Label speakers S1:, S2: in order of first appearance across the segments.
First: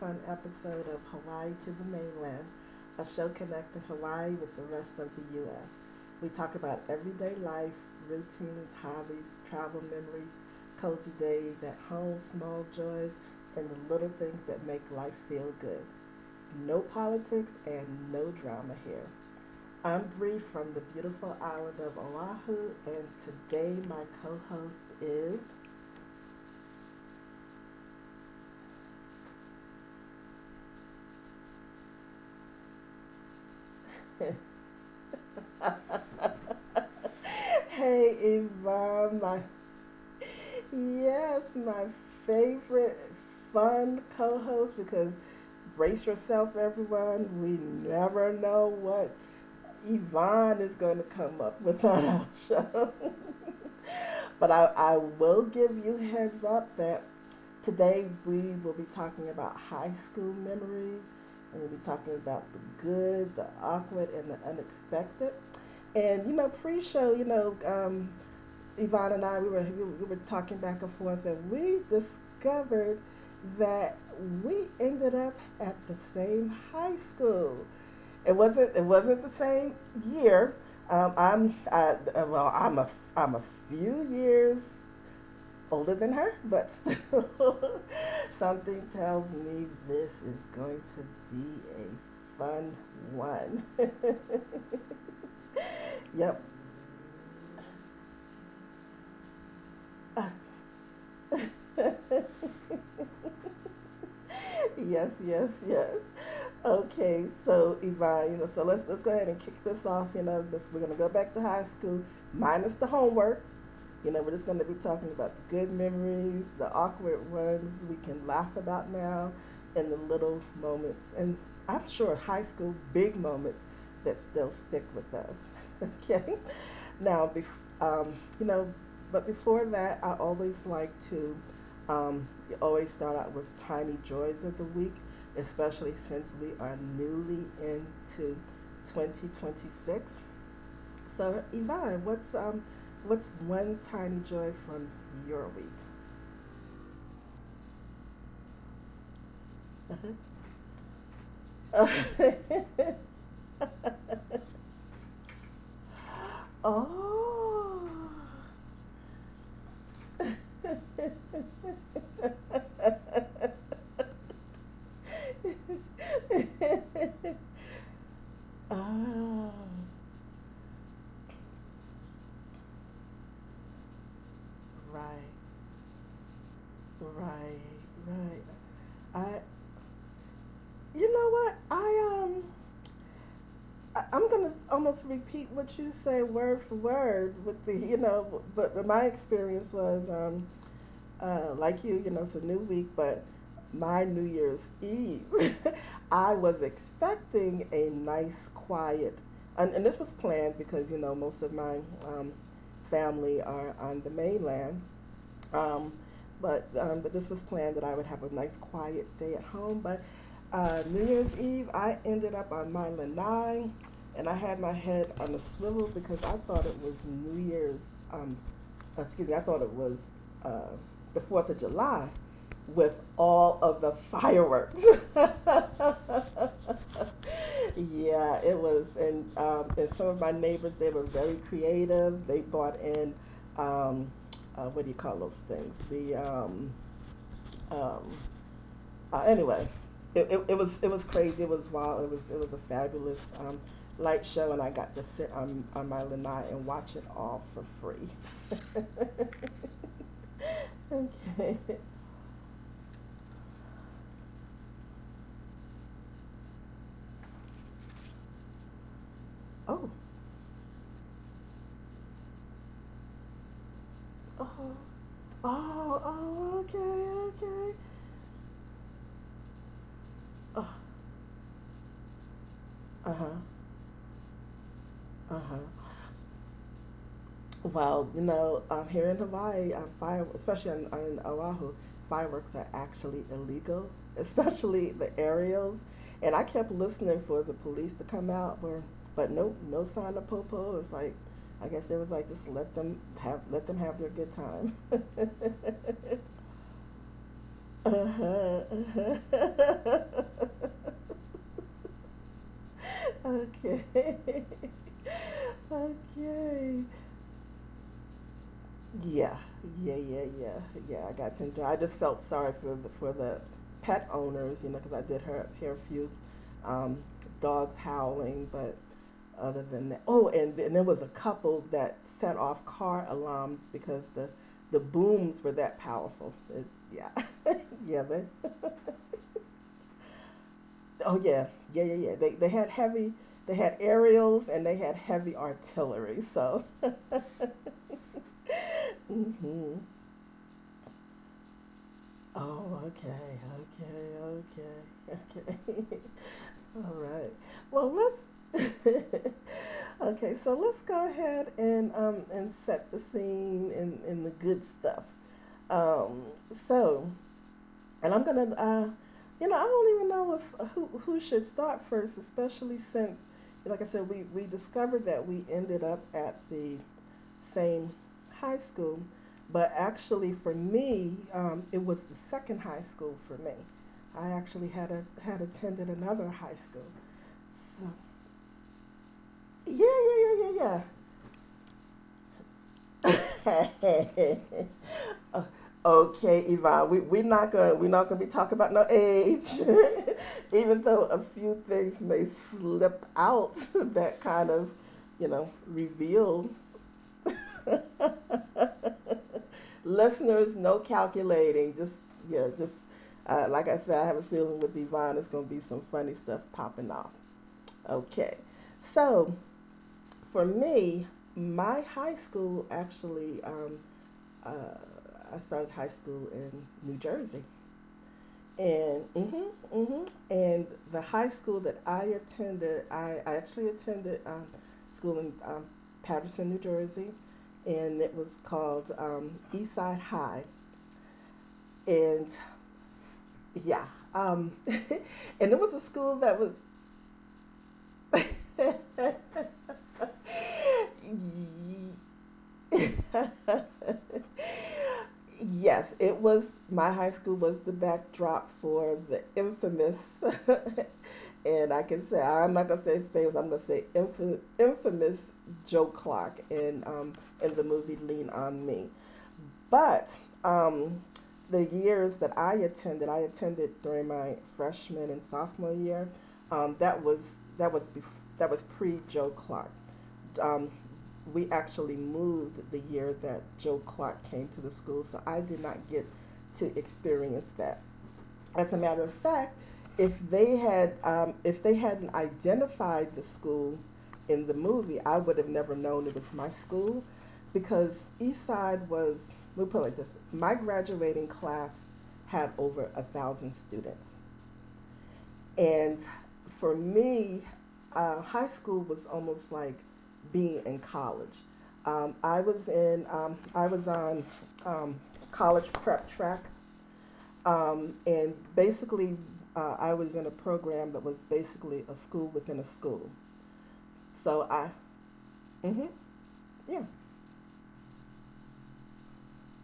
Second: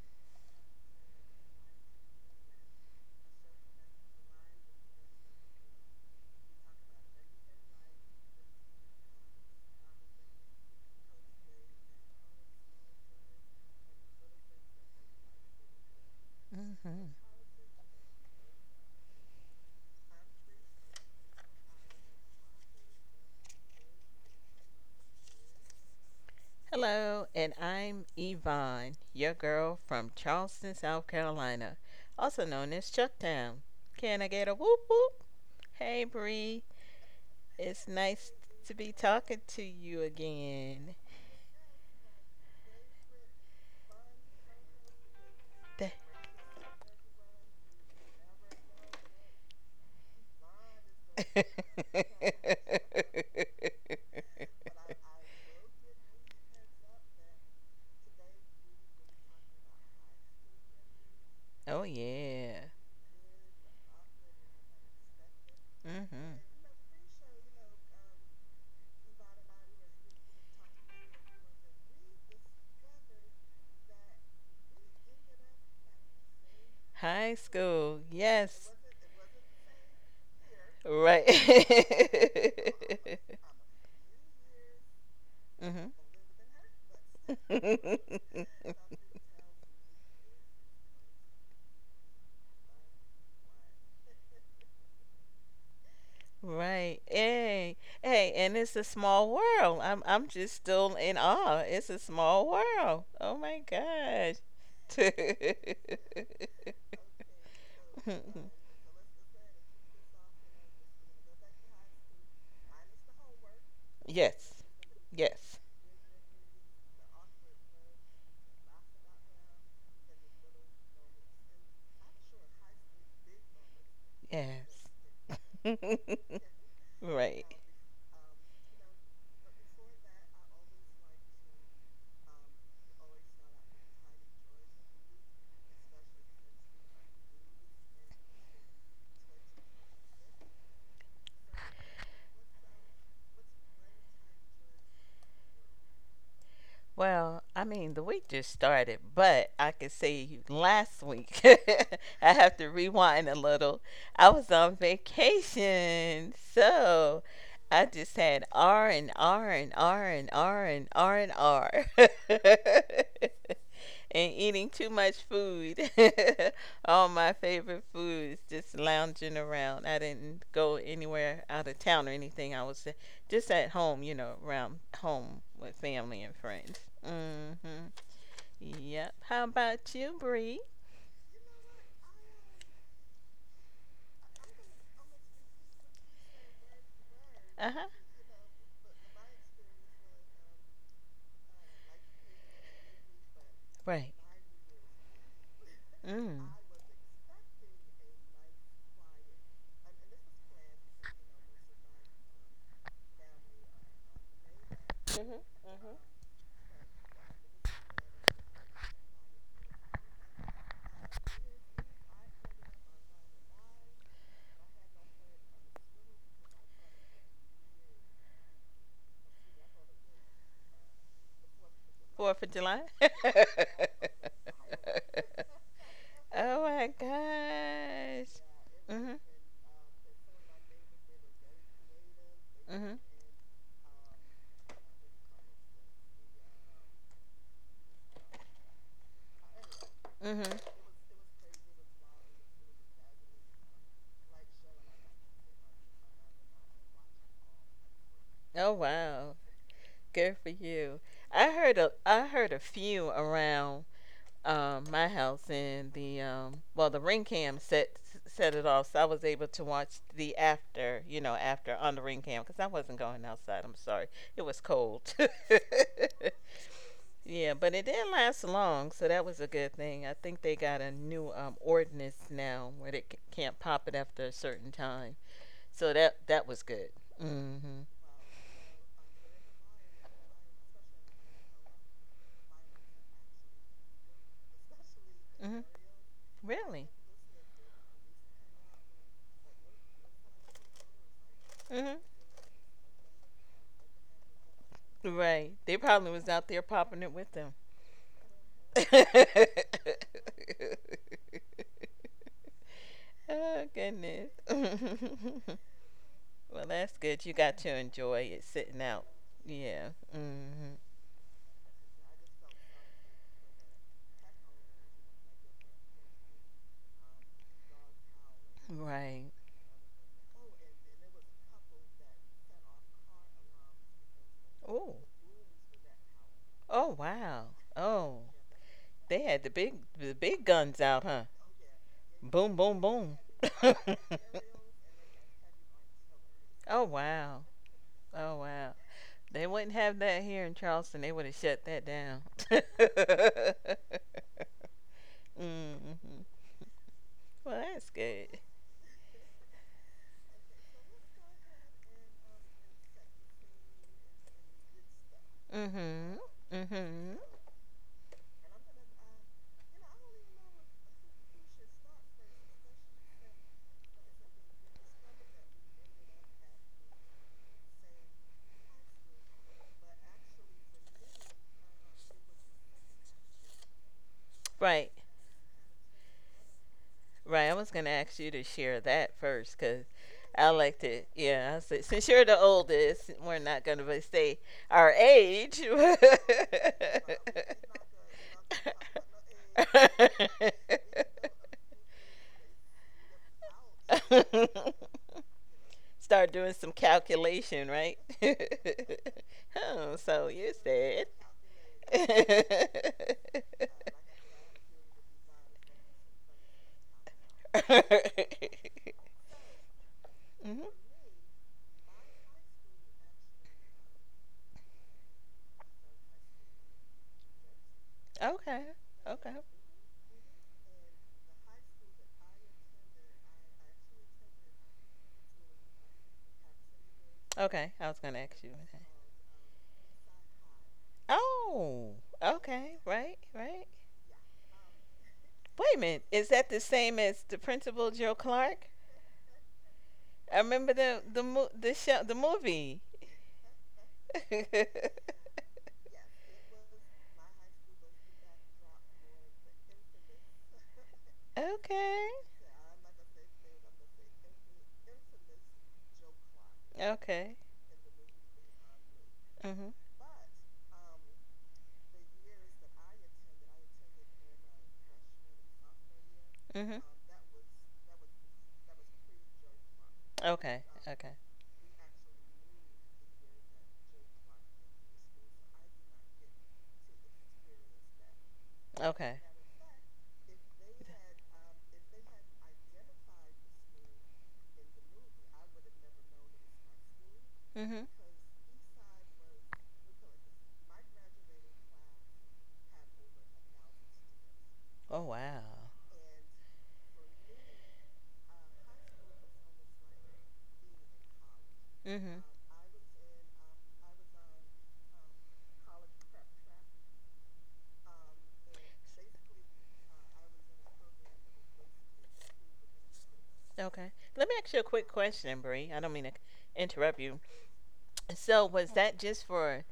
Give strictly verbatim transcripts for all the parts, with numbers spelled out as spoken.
S1: fun episode of Hawaii to the Mainland, a show connecting Hawaii with the rest of the U S. We talk about everyday life, routines, hobbies, travel memories, cozy days at home, small joys, and the little things that make life feel good. No
S2: hmm
S1: politics and no drama here. I'm Bree from the beautiful island of Oahu, and today my co host is.
S2: Hello, and I'm Yvonne, your girl from Charleston, South Carolina, also known as Chucktown. Can I get a whoop whoop? Hey, Bree, it's
S1: Hey,
S2: nice to be
S1: Yvonne, my
S2: talking to you again.
S1: yes, my favorite fun co-host because
S2: Th-
S1: brace yourself, everyone. We never know what Yvonne is going to come up with on our show. But I, I will give you heads up that today we will be talking about high school memories, and we'll
S2: oh,
S1: be talking about
S2: yeah.
S1: the good, the awkward, and the unexpected. And you
S2: Hmm.
S1: know, pre-show, you know, um, Yvonne and I, we were, we were- talking back and forth, and we discovered that we ended up at the same high
S2: High
S1: school.
S2: school,
S1: It
S2: yes,
S1: wasn't, it wasn't the same year. Um,
S2: right.
S1: I'm, uh, well, I'm a, I'm a few years
S2: Hmm.
S1: older than her, but still, something tells me this is going to be a fun one. Yep.
S2: Right. Hey. Hey, and it's a small world. I'm I'm just still in awe. It's a small world. Oh my gosh.
S1: Yes, yes, yes. Okay, so Yvonne, you know, so let's let's go ahead and kick this off. You know, this, we're gonna go back to high school, minus the homework. You know, we're just
S2: Yes.
S1: gonna be talking about the
S2: Yes.
S1: good memories, the awkward ones we can laugh about now, and the little moments, and I'm sure high school big moments that still
S2: Yes.
S1: stick with us. Okay, now,
S2: Right.
S1: bef- um, you know, but before that, I always like to um, you always start out with tiny joys of the week, especially since we are newly into twenty twenty-six. So, Yvonne, what's um, what's one tiny joy from your week?
S2: Well, I mean, the week just started, but I could say last week, I
S1: Uh-huh.
S2: have to rewind a little. I was on vacation, so
S1: Oh.
S2: I just had R and R and R and R and R and R. And eating too much food. All my favorite foods just lounging
S1: Oh,
S2: around. I didn't go anywhere out of town or anything. I was just at home, you know, around
S1: right.
S2: home with family and friends. Mm-hmm.
S1: Right, right.
S2: Yep. How
S1: I,
S2: about you, Bree?
S1: you know what? I um, I, I'm gonna almost repeat what you say word for word with
S2: Uh
S1: the,
S2: huh.
S1: you know, but but my experience was um, uh, like you, you know, it's a new week, but my
S2: Right.
S1: New Year's Eve, I
S2: Mm.
S1: was expecting a nice, quiet, and, and this was planned because you know most of my um, family are on the mainland.
S2: Mm-hmm. Mm-hmm.
S1: Um, but um, but this was planned that I would have a nice quiet day at home. But uh, New Year's Eve, I ended up on my lanai, and I had my head on a swivel because I thought it was New Year's um, uh, excuse me, I thought it was uh, the fourth of July
S2: Fourth of July.
S1: with all of the fireworks.
S2: Oh my gosh.
S1: Yeah, it was.
S2: Mhm.
S1: And, um, and some of my neighbors, they were very creative. They brought
S2: Mhm.
S1: in, um, uh, what do you call those things? The, um, um, uh, anyway, it, it,
S2: Mhm.
S1: it was it was crazy. It was wild. It was it was a fabulous um, light show, and I got to sit on, on my lanai and watch it all for
S2: Oh
S1: free.
S2: wow. Good for you. I
S1: Okay.
S2: heard a I heard a few around um, my house, and the um, well, the ring cam set set it off, so I was able to
S1: Oh.
S2: watch the after, you know, after on the ring cam because I wasn't going outside. I'm sorry, it was
S1: Oh.
S2: cold.
S1: Oh. Oh. Okay.
S2: Yeah, but
S1: Okay.
S2: it didn't last long, so that was a good thing. I think they
S1: Oh,
S2: got a new um, ordinance now where they
S1: uh
S2: c-
S1: huh.
S2: can't pop it after a certain time,
S1: Uh huh.
S2: so that that was good. Mm-hmm.
S1: Well, you know, um, here in Hawaii, um, fire, especially on, on Oahu, fireworks are actually illegal, especially the
S2: Mm-hmm.
S1: aerials. And I kept
S2: Really.
S1: listening for the police to come out, but but nope, no sign of Popo. It's like, I guess
S2: Mm-hmm.
S1: it was like just let them have let them have their good time.
S2: Right. They probably was out there popping it with them.
S1: Uh-huh, uh-huh.
S2: Oh
S1: Okay,
S2: goodness. Well,
S1: okay.
S2: that's good. You got to enjoy it sitting out.
S1: Yeah,
S2: Yeah.
S1: yeah, yeah, yeah,
S2: Hmm.
S1: yeah. I got taken. I just felt sorry for the, for the pet owners, you know, because I did hear, hear a few um, dogs howling, but
S2: Right.
S1: other than that, oh, and then there was a couple that set off car alarms because the the
S2: Oh.
S1: booms were that powerful. It,
S2: Oh
S1: yeah,
S2: wow.
S1: yeah,
S2: Oh,
S1: they.
S2: they had the big the big guns out, huh?
S1: Oh yeah, yeah, yeah, yeah. They
S2: Boom,
S1: they
S2: boom,
S1: had
S2: boom.
S1: heavy, they had aerials and they had heavy artillery. So.
S2: Oh wow. Oh wow. They wouldn't
S1: Hmm.
S2: have that here in Charleston. They would have shut that down.
S1: Oh, okay, okay, okay,
S2: hmm
S1: okay. All right.
S2: Well, that's
S1: Well,
S2: good.
S1: let's. Okay, so let's go ahead and um and set the scene and and the good stuff.
S2: Mhm.
S1: Um, so
S2: Mhm.
S1: and I'm gonna uh, you know, I don't even know if who who should start first, especially since, like I said, we we discovered that we ended up at the same high school. But actually, for me, um, it was the second high school for me. I actually
S2: Right.
S1: had a, had attended another high school.
S2: Right. I was
S1: So,
S2: gonna ask you to share that first, cause
S1: yeah,
S2: I like
S1: yeah,
S2: to. Yeah. I said since you're the oldest, we're not
S1: yeah,
S2: gonna be-
S1: yeah, yeah.
S2: say our
S1: Uh,
S2: age.
S1: okay, Yvonne, we we're not gonna we're not gonna be talking about no age, even though a few things may slip out that kind of, you know,
S2: Start
S1: reveal.
S2: doing some calculation, right? Oh, so
S1: Listeners,
S2: you
S1: no
S2: said.
S1: calculating. Just yeah, just uh, like I said, I have a feeling with Yvonne, it's going to be some funny stuff popping off. Okay, so for
S2: Mhm.
S1: me, my high school actually, um, uh, I started high school in New Jersey,
S2: Okay.
S1: and
S2: Okay.
S1: hmm hmm and the high school that I attended, I, I actually attended um, school in um, Patterson, New Jersey,
S2: Okay, I was
S1: and it
S2: gonna
S1: was
S2: ask you that.
S1: called um, Eastside High.
S2: Oh,
S1: And
S2: okay, right, right.
S1: yeah. Um, and it
S2: Wait a
S1: was a
S2: minute,
S1: school
S2: is that
S1: that
S2: the
S1: was.
S2: same as the principal Joe Clark? I remember the the mo- the show the movie. Okay,
S1: Yes, it was. My high school was the backdrop for the infamous, and I can
S2: okay.
S1: say I'm not gonna say famous. I'm gonna say inf- infamous Joe Clark in um, in the movie Lean on Me.
S2: Mhm,
S1: But um, the years that I attended, I attended during my freshman and sophomore year.
S2: mhm.
S1: Um, that was that was bef- that was pre Joe Clark.
S2: Okay,
S1: Um,
S2: okay,
S1: we actually moved the year that Joe Clark came to the school, so I did not get to experience that. As a matter
S2: okay,
S1: of fact, if they had um, if they hadn't identified the school in the movie, I would have never known it was my school
S2: mhm.
S1: because Eastside was we will put it like this: my graduating class had over a thousand students,
S2: Oh wow,
S1: and for me, uh, high school was almost like being in college. Um,
S2: mhm.
S1: I was in um, I was on um, college prep track um, and basically, uh, I was in a program that was basically a school within a school.
S2: Okay, let me ask
S1: So
S2: you a
S1: I,
S2: quick question, Bree. I don't
S1: hmm
S2: mean to
S1: yeah,
S2: interrupt you. So was that just for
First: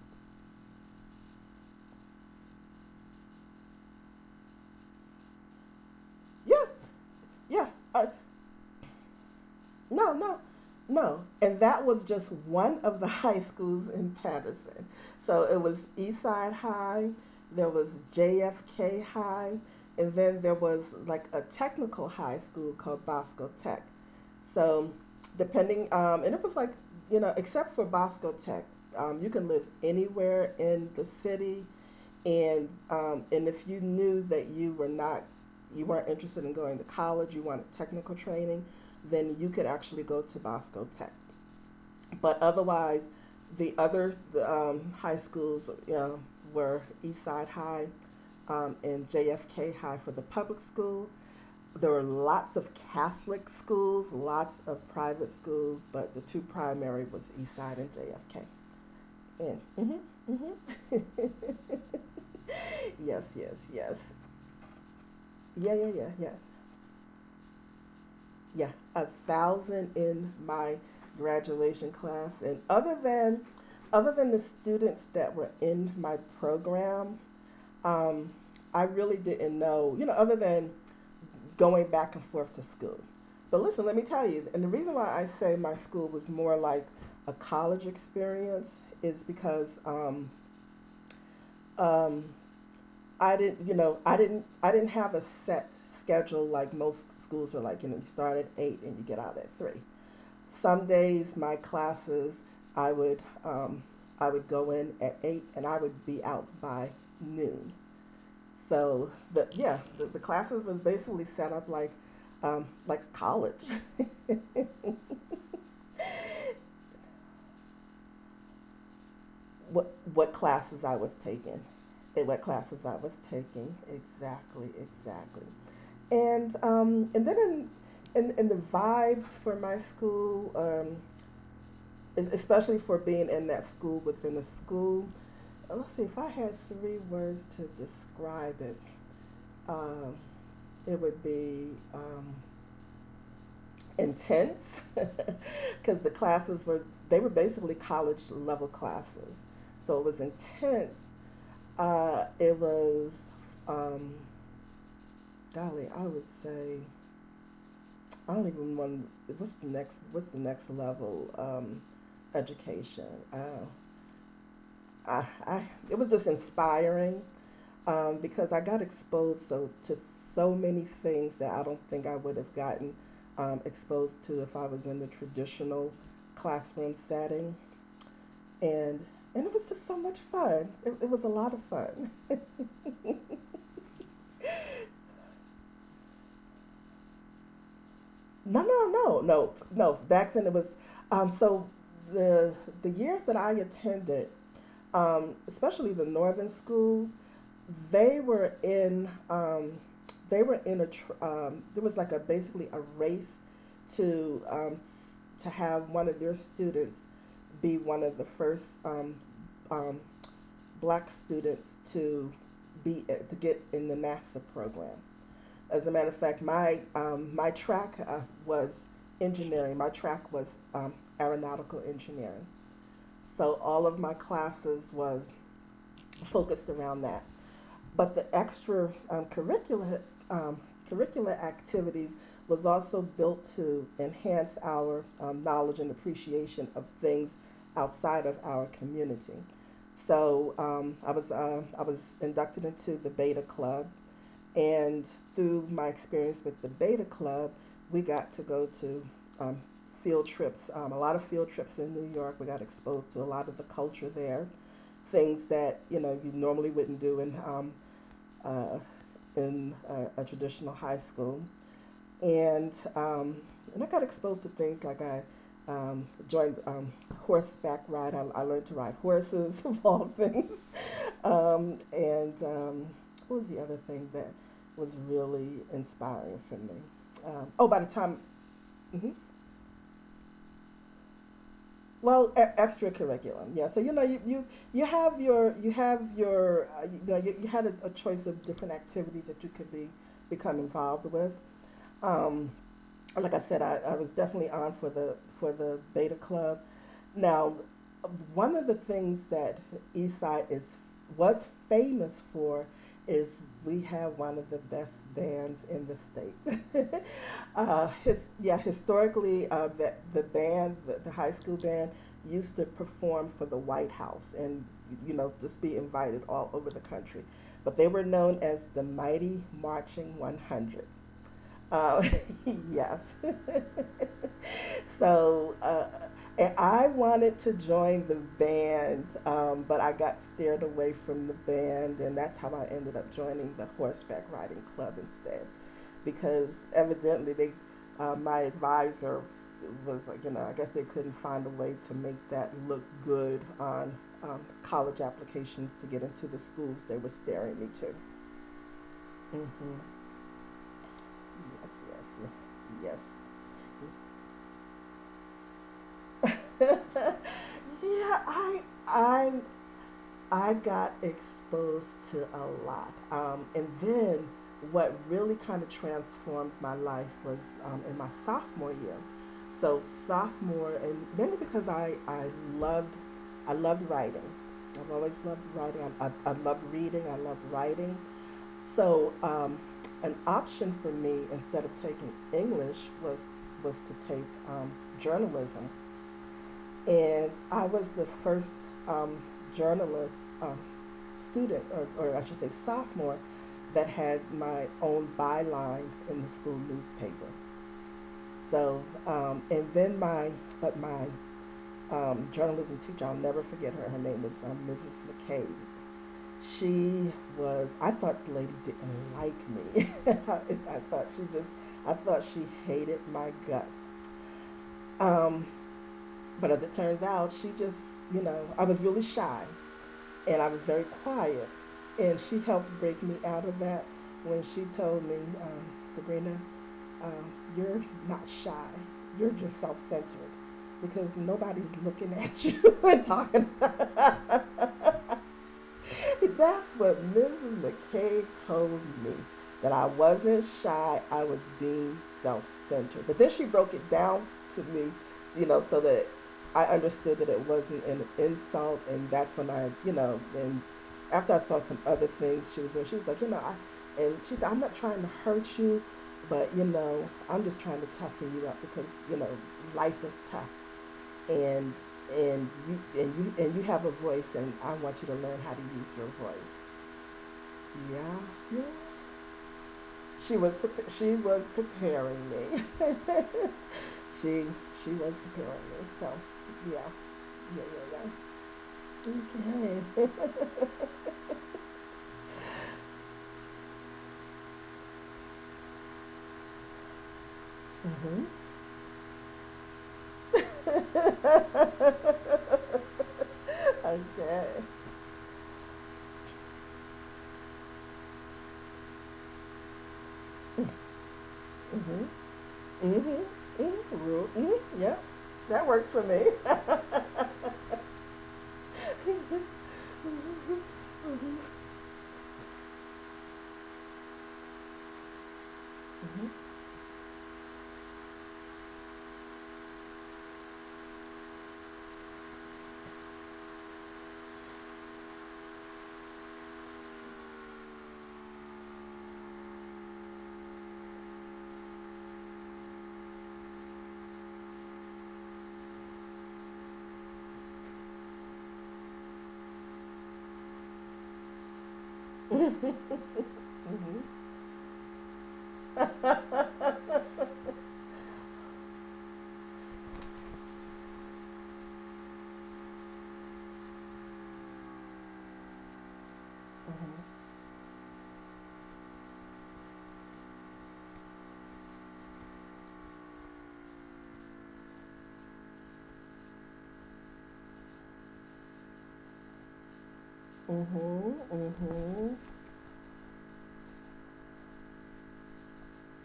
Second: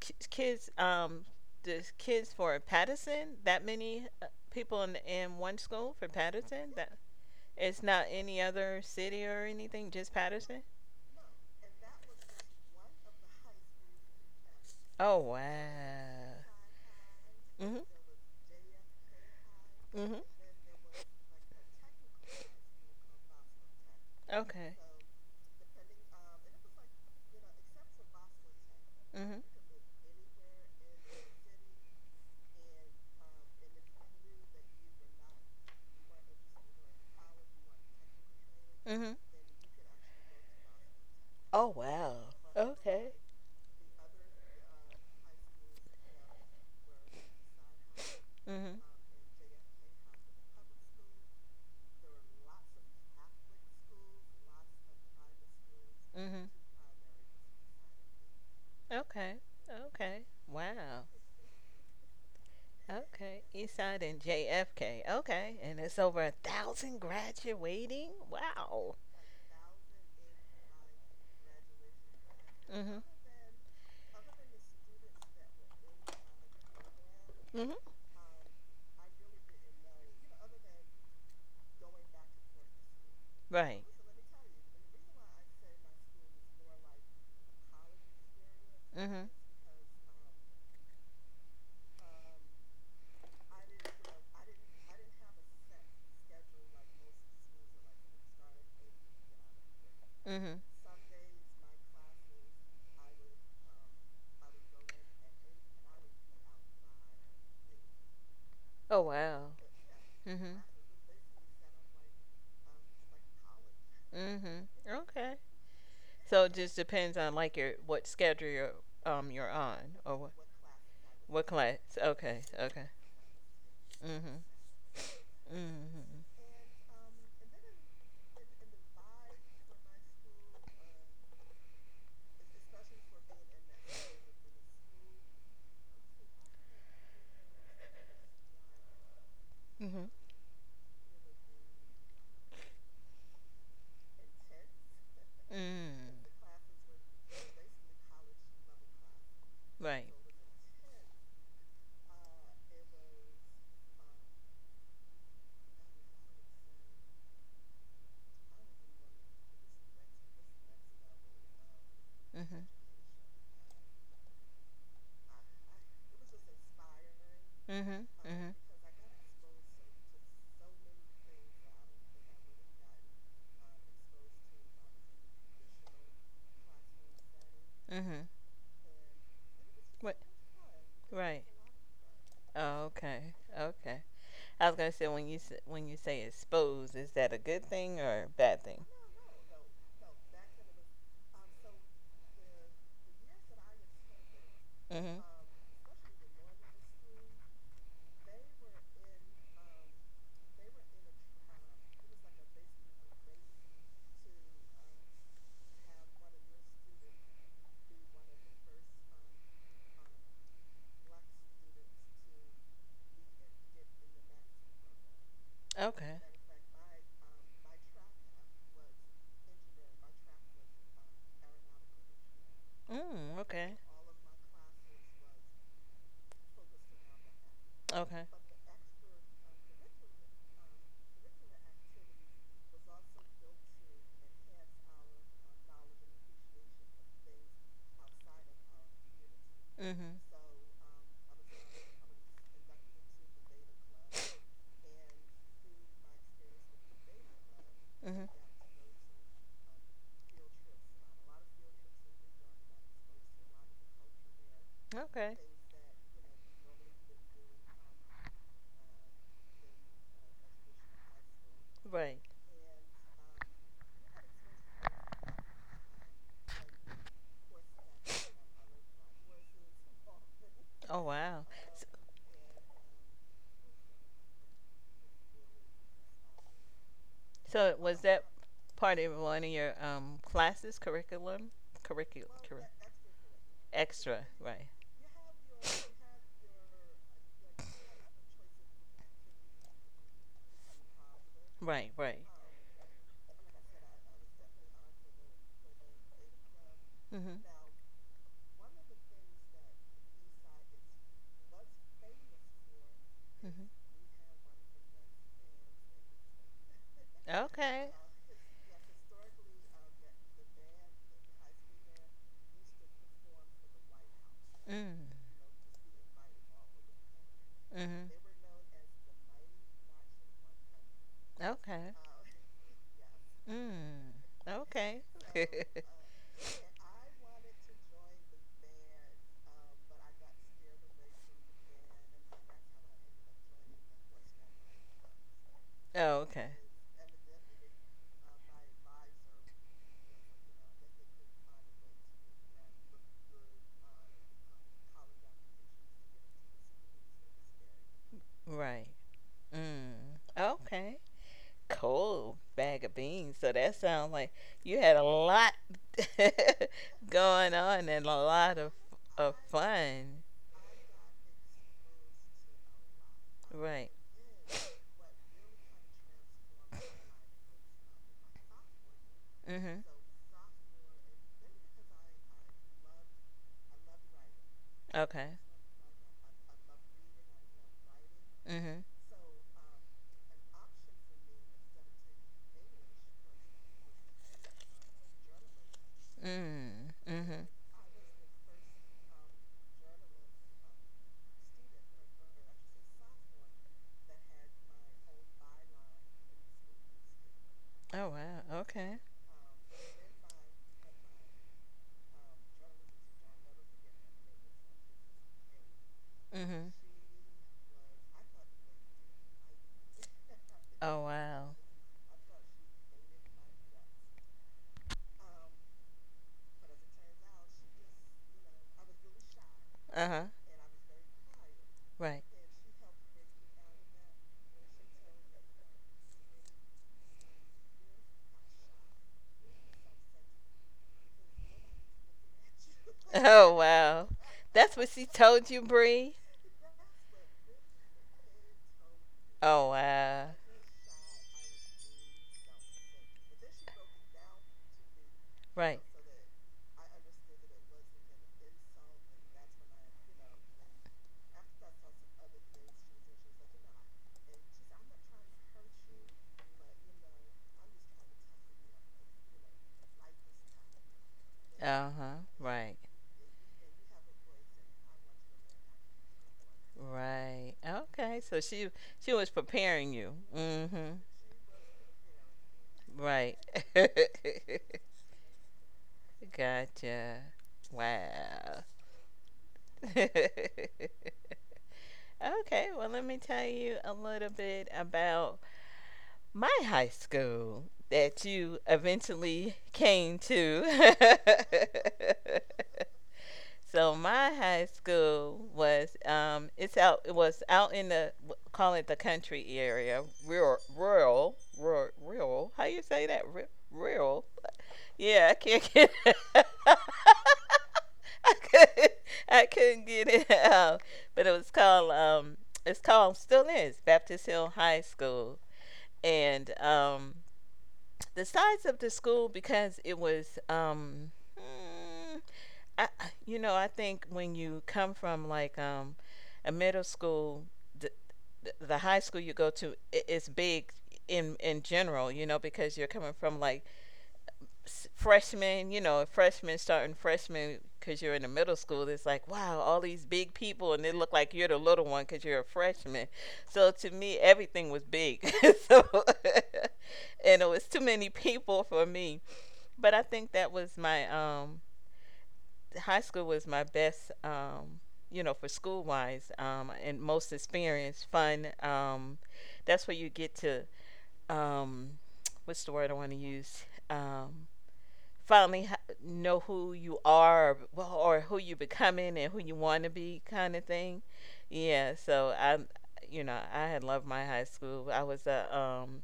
S2: k- kids? Um, the kids for Patterson? That many uh, people in in one school for
S1: yeah,
S2: Patterson? That
S1: yeah.
S2: it's not
S1: I,
S2: any other city or anything,
S1: no,
S2: just
S1: no,
S2: Patterson.
S1: no. And that was just one of the high schools in Patterson.
S2: Oh
S1: So
S2: wow.
S1: it was Eastside High, there
S2: Mhm.
S1: was J F K High, and
S2: Mhm.
S1: then there was like a technical high school called Bosco Tech.
S2: Okay.
S1: So depending, um, and it was like, you know, except for Bosco Tech, um, you
S2: Mhm.
S1: can live anywhere in the city. And, um, and if you knew that you were not, you weren't interested in going to college, you wanted technical training,
S2: Mhm.
S1: then you could actually go to Bosco Tech.
S2: Oh wow.
S1: But otherwise,
S2: Okay.
S1: the other um, high schools uh, were Eastside High um,
S2: Mhm.
S1: and J F K High for the public school. There were lots of Catholic schools, lots of private schools, but the two
S2: Mhm.
S1: primary was Eastside and J F K.
S2: Okay.
S1: And
S2: Okay.
S1: mm-hmm,
S2: Wow.
S1: mm-hmm. Yes,
S2: Okay,
S1: yes,
S2: Eastside
S1: yes.
S2: and J F K. Okay,
S1: Yeah,
S2: and
S1: yeah,
S2: it's
S1: yeah,
S2: over a
S1: yeah,
S2: thousand graduating.
S1: yeah,
S2: Wow.
S1: a thousand in my graduation class. And other
S2: Mhm.
S1: than other than the students that were in my program,
S2: Mhm.
S1: um, I really didn't know, you know, other than going back and forth to school. But
S2: Right.
S1: listen, let me tell you, and the reason why I say my school was more like a college experience is
S2: Mhm.
S1: because um, I didn't, you know, I didn't, I didn't have a set schedule like most schools are like. You know, you start at eight and you get out at three.
S2: Mhm.
S1: Some days my classes, I would um, I would go in at eight and I would be out by noon.
S2: Oh
S1: So the
S2: wow.
S1: yeah, the, the classes
S2: Mhm.
S1: was basically set up like um, like college.
S2: Mhm. Okay. So it just depends on like your what schedule you're um you're
S1: what
S2: on or what
S1: what classes I was
S2: what
S1: taking,
S2: class.
S1: and what
S2: Okay.
S1: classes
S2: Okay.
S1: I was taking
S2: Mhm.
S1: exactly exactly,
S2: Mhm.
S1: and um, and then in, in in the vibe for my school, um, especially for being in that school within a school. Let's see, if I had three words to describe it,
S2: Mhm.
S1: um, it would be um, intense because the
S2: Mhm.
S1: classes were, they were basically college level classes. So
S2: Right.
S1: it was intense. Uh, it was, um, golly, I would say, I don't even want, what's the next, what's the next level um,
S2: Mhm.
S1: education? Uh, I, I, it was just inspiring
S2: Mhm.
S1: um, because
S2: Mhm.
S1: I got exposed so to so many things that I don't think I would have gotten um, exposed to if I was in the traditional classroom setting,
S2: Mhm.
S1: and and it was just so much
S2: What?
S1: fun. It, it was a
S2: Right.
S1: lot of fun.
S2: Oh, okay. Okay. I was gonna say when you s- when you say exposed, is that a good thing or a
S1: No,
S2: bad thing?
S1: no, no, no, no. Back then it was um, so the the years that I attended,
S2: Hmm.
S1: um, especially the northern schools, they were in um, they were in a tr- um, there was like a basically a race to um, s- to have one of their students be one of the first um, um, black students to be to get in the NASA program. As a matter of
S2: Okay.
S1: fact, my um, my track uh, was engineering. My track was um, aeronautical engineering.
S2: Mm,
S1: So
S2: okay.
S1: all of my classes was focused around that. But the
S2: Okay.
S1: extra um, curricular um, curricular activities was also built to enhance our um, knowledge and appreciation of things outside of our community.
S2: Mhm.
S1: So um, I was uh, I was inducted into the Beta Club. And through my experience with the Beta Club, we
S2: Mhm.
S1: got to go to um, field trips, um, a lot of field trips in New York. We got exposed to a lot of the culture there,
S2: Okay.
S1: things that you know you normally wouldn't do in um, uh, in a, a traditional high school.
S2: Right.
S1: And um, and I got exposed to things like I um, joined um, horseback ride. I, I learned to ride horses of all things.
S2: Oh wow.
S1: Um,
S2: S-
S1: and um, what was the other thing that was really inspiring for me? Um, oh,
S2: So
S1: by the
S2: was
S1: time,
S2: that part
S1: mhm.
S2: of one of your um classes curriculum?
S1: Well,
S2: Curriculum.
S1: e-
S2: Curri-
S1: extra. Yeah. So you know, you,
S2: extra.
S1: you
S2: Right.
S1: you have your you have your uh, you know you, you had a, a choice of different activities that you could be become involved with.
S2: Right. Right.
S1: Um, like I said, I, I was definitely on for the for the Beta Club.
S2: Mhm.
S1: Now, one of the things that Eastside is was famous for is
S2: Mhm.
S1: we have one of the best bands in the state. uh,
S2: Okay.
S1: his, yeah, historically, uh, the, the band, the, the high school band used to perform for the White House and,
S2: Mm.
S1: you know, just be invited all over the country. But they
S2: Mhm.
S1: were known as the Mighty Marching one hundred.
S2: Okay.
S1: Uh, yes.
S2: Mm. Okay.
S1: So uh, and I wanted to join the band, um, but I got steered away from the band, and that's how I ended up joining the horseback riding club instead,
S2: Oh, okay.
S1: because evidently they, uh, my advisor was like, you know, I guess they couldn't find a way to make that look good on um, college applications to get into the schools they were staring me to.
S2: Right.
S1: Hmm.
S2: Mm. Okay.
S1: Yes,
S2: Cold bag of
S1: yes,
S2: beans. So that
S1: yes,
S2: sounds like you had a lot
S1: yeah,
S2: going on and a lot
S1: I
S2: of of
S1: I
S2: fun.
S1: I got exposed to a lot, um, and
S2: Right.
S1: then what really kind of transformed my life was um, in my sophomore year. So
S2: Mhm.
S1: sophomore, and mainly because I I loved, I loved writing. I've always
S2: Okay.
S1: loved writing. I I, I love reading. I love writing.
S2: Mhm.
S1: So um, an option for me instead of taking English was was to take um, journalism,
S2: Mm.
S1: and
S2: Mhm.
S1: I was the first um, journalist um, student, or, or I should say sophomore, that had my own byline in the school newspaper.
S2: Oh wow.
S1: So,
S2: Okay.
S1: um, and then my, but my um, journalism teacher, I'll never forget her. Her name was um, Missus McCabe.
S2: Mhm.
S1: She was, I thought the lady didn't like me. I I
S2: Oh
S1: thought she just,
S2: wow.
S1: I thought she hated my guts. Um, but as it turns out, she just, you know, I was really shy,
S2: Uh huh.
S1: and I was very quiet. And
S2: Right.
S1: she helped break me out of that when she told me, um, Sabrina, um, you're not shy. You're just self centered because nobody's looking at you and talking
S2: Oh
S1: about.
S2: wow. That's what she told you, Bree.
S1: That's what Missus McCabe told me. That
S2: Oh,
S1: I
S2: uh,
S1: wasn't shy, I was being self centered. But then she broke it down to me, you know, so
S2: right.
S1: that I understood that it wasn't an insult. And that's when I, you know, and after I saw some other things she was doing, she was like, you know, I, and she said, I'm not trying to hurt you, but, you know, I'm just trying to toughen you up because, you know, life is tough, and
S2: Uh huh.
S1: and
S2: Right.
S1: you and you and you have a voice, and I want you to learn how to use your voice.
S2: Right.
S1: Yeah,
S2: Okay. So she
S1: yeah.
S2: she was preparing you.
S1: She was prep-
S2: Mm-hmm.
S1: she was preparing me.
S2: Right.
S1: she she was preparing me. So yeah,
S2: Gotcha.
S1: yeah,
S2: Wow.
S1: yeah, yeah. Okay.
S2: Okay. Well, let me tell you a little bit about my high school that
S1: Mhm.
S2: you eventually came to. So my
S1: Okay.
S2: high school was um, it's out it was out in the, call it, the country area, rural, rural, rural,
S1: Mhm.
S2: rural. How you say that?
S1: Mhm.
S2: Ru-
S1: Mhm.
S2: rural.
S1: Rule. Mhm. Yep.
S2: Yeah, I can't
S1: That
S2: get,
S1: works for me.
S2: I couldn't I couldn't get it out, but it was called um it's called still is Baptist Hill High School, and um the size of the school because it was um. Mm, I, you know, I think when you come from like um, a middle school, the, the high school you go to i- is big in in general, you know, because you're coming from like s- freshmen, you know, freshmen starting freshmen because you're in the middle school. It's like wow, all these big people, and they look like you're the little one because you're a freshman. So to me, everything was big. So, and it was too many people for me. But I think that was my um high school was my best, um, you know, for school wise, um, and most experience, fun. Um, that's where you get to, um, what's the word I want to use? Um, finally ha- know who you are, or, well, or who you're becoming and who you want to be, kind of thing.
S1: Mhm.
S2: Yeah,
S1: Mhm.
S2: so I, you know, I had loved my high school. I was a um,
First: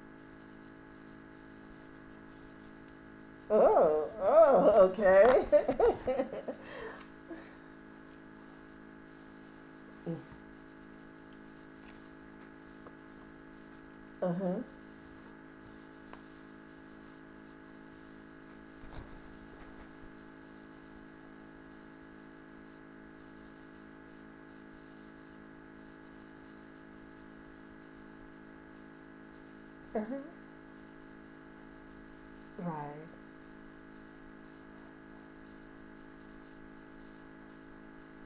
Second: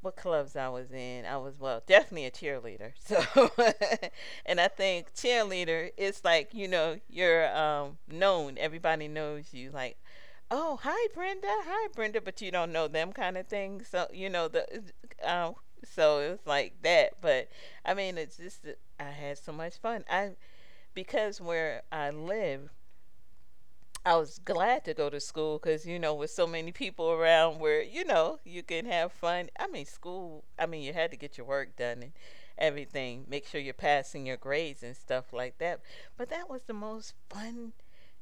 S2: What clubs I was in? I was, well, definitely a cheerleader. So,
S1: Oh,
S2: and I
S1: oh,
S2: think cheerleader, it's
S1: okay.
S2: like you know you're um, known. Everybody knows you. Like, oh hi Brenda, hi Brenda, but you don't know them, kind of thing. So you
S1: Uh
S2: know
S1: huh.
S2: the, um, so it was like that. But I mean, it's just I had so much fun. I Because where I live, I was glad to go to school because you know with so many people around where you know you can have fun. I mean
S1: Uh huh.
S2: school. I mean you had to get your work done and
S1: Right.
S2: everything. Make sure you're passing your grades and stuff like that. But that was the most fun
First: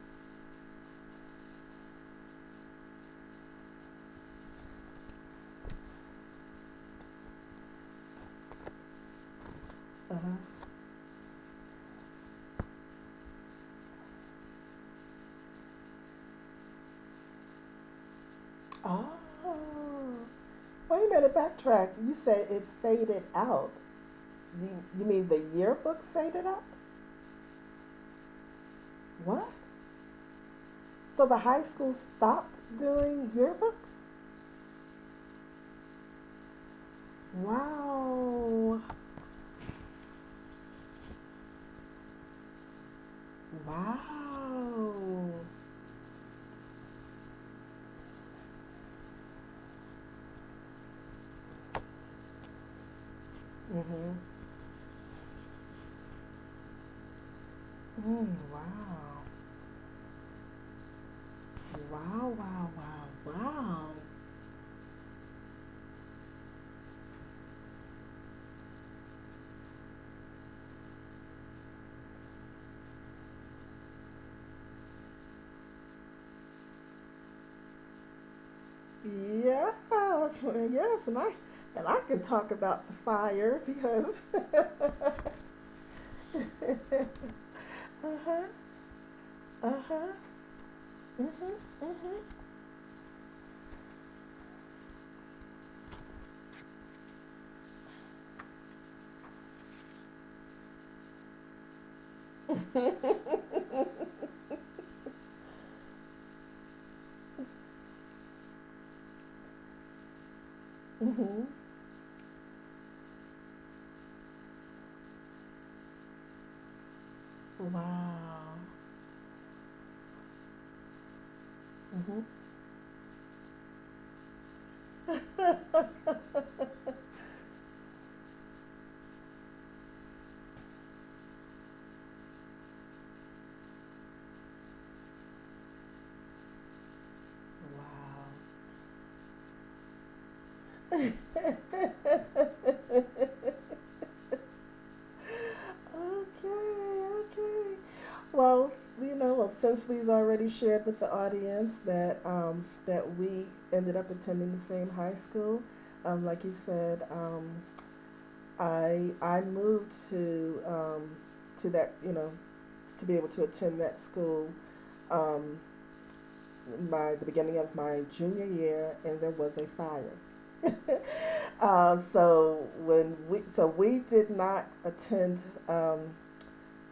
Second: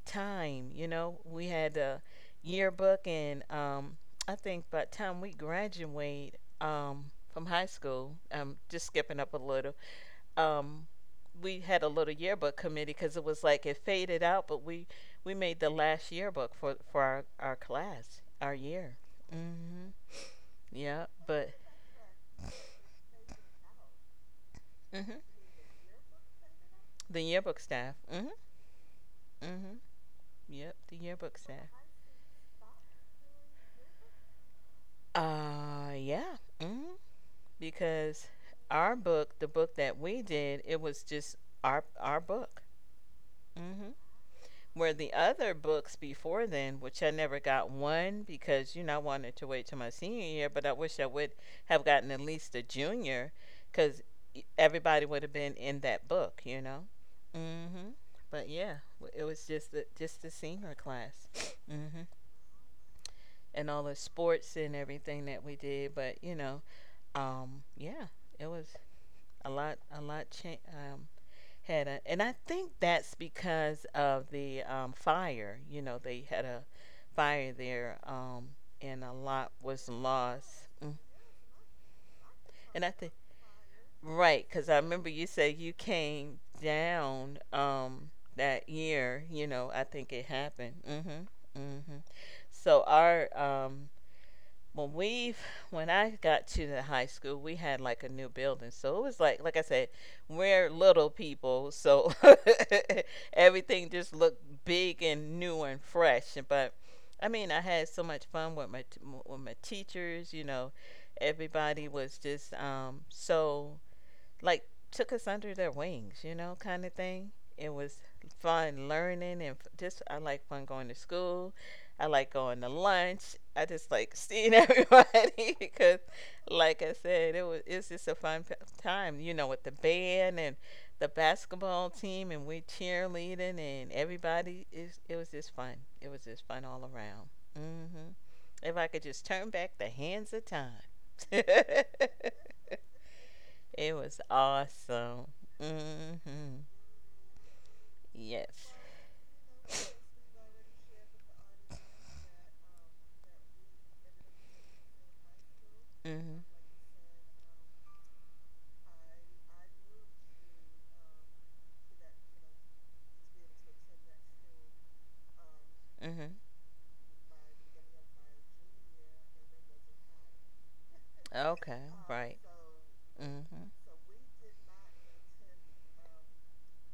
S2: time. You know we had a yearbook, and um, I think by the time we graduate um, from high school, I'm just skipping up a little,
S1: Uh
S2: um, we had a little yearbook committee because it was like it faded out, but we we made the last yearbook for for our our class, our year.
S1: huh.
S2: Mhm.
S1: Oh.
S2: Yeah,
S1: Wait a minute.
S2: but
S1: Backtrack. You said it faded out. You you
S2: mhm.
S1: mean the yearbook faded out?
S2: The yearbook staff. Mhm.
S1: What?
S2: Mhm. Yep, the
S1: So
S2: yearbook
S1: the high
S2: staff.
S1: school stopped doing yearbooks?
S2: Uh, yeah. Mhm. Because
S1: Wow.
S2: our book, the book that we did, it was just our our book. Mhm. Where the
S1: Wow.
S2: other books before then, which I never got one because you know I wanted to wait till my senior year, but I wish I would have gotten at least a junior because
S1: Mhm.
S2: everybody would have been in that book, you know. Mm hmm.
S1: Mm,
S2: But yeah, w- it
S1: wow.
S2: was just the just the senior class, mm hmm,
S1: Wow. Wow. Wow.
S2: and all
S1: Wow.
S2: the sports and everything that we did. But you know, um, yeah, it was a lot, a lot cha- um, had a, and I think that's because of the um, fire. You know, they had a fire there, um, and a lot
S1: Yes,
S2: was
S1: well,
S2: lost. Mm.
S1: yes, and I and I can talk
S2: And
S1: about
S2: I
S1: the
S2: think
S1: fire because
S2: right, because I remember you said you came down um,
S1: uh huh,
S2: that year. You know,
S1: uh
S2: I think
S1: huh,
S2: it happened. hmm hmm
S1: uh
S2: So our um, when we when I got to the high school, we had like a new building. So it was like like I said, we're little people, so everything just looked big and new and fresh. But I mean, I had so much fun with my with my teachers, you know.
S1: huh.
S2: Everybody was just um so like took us under their wings, you know, kind of thing. It was
S1: Wow.
S2: fun learning, and just I like fun going to school. I
S1: Hmm.
S2: like going to lunch. I just like seeing everybody because, like I said, it was it's just a fun p- time, you know, with the band and the basketball team and we cheerleading, and everybody is it was just fun. It was just fun all around. Mhm.
S1: Wow.
S2: If I could just turn back the hands of time.
S1: Okay,
S2: It was awesome. Mm-hmm.
S1: okay.
S2: Yes.
S1: Well, you know, well, since we've already shared with the audience that um, that we ended up attending the same high school, um,
S2: Mm-hmm.
S1: like you said, um, I I moved to um, to that, you know, to be able to attend that school um,
S2: Mm-hmm.
S1: my the beginning of my junior year, and there was a fire.
S2: Okay.
S1: Uh,
S2: Right.
S1: so when we
S2: Mm-hmm.
S1: so we did not attend um,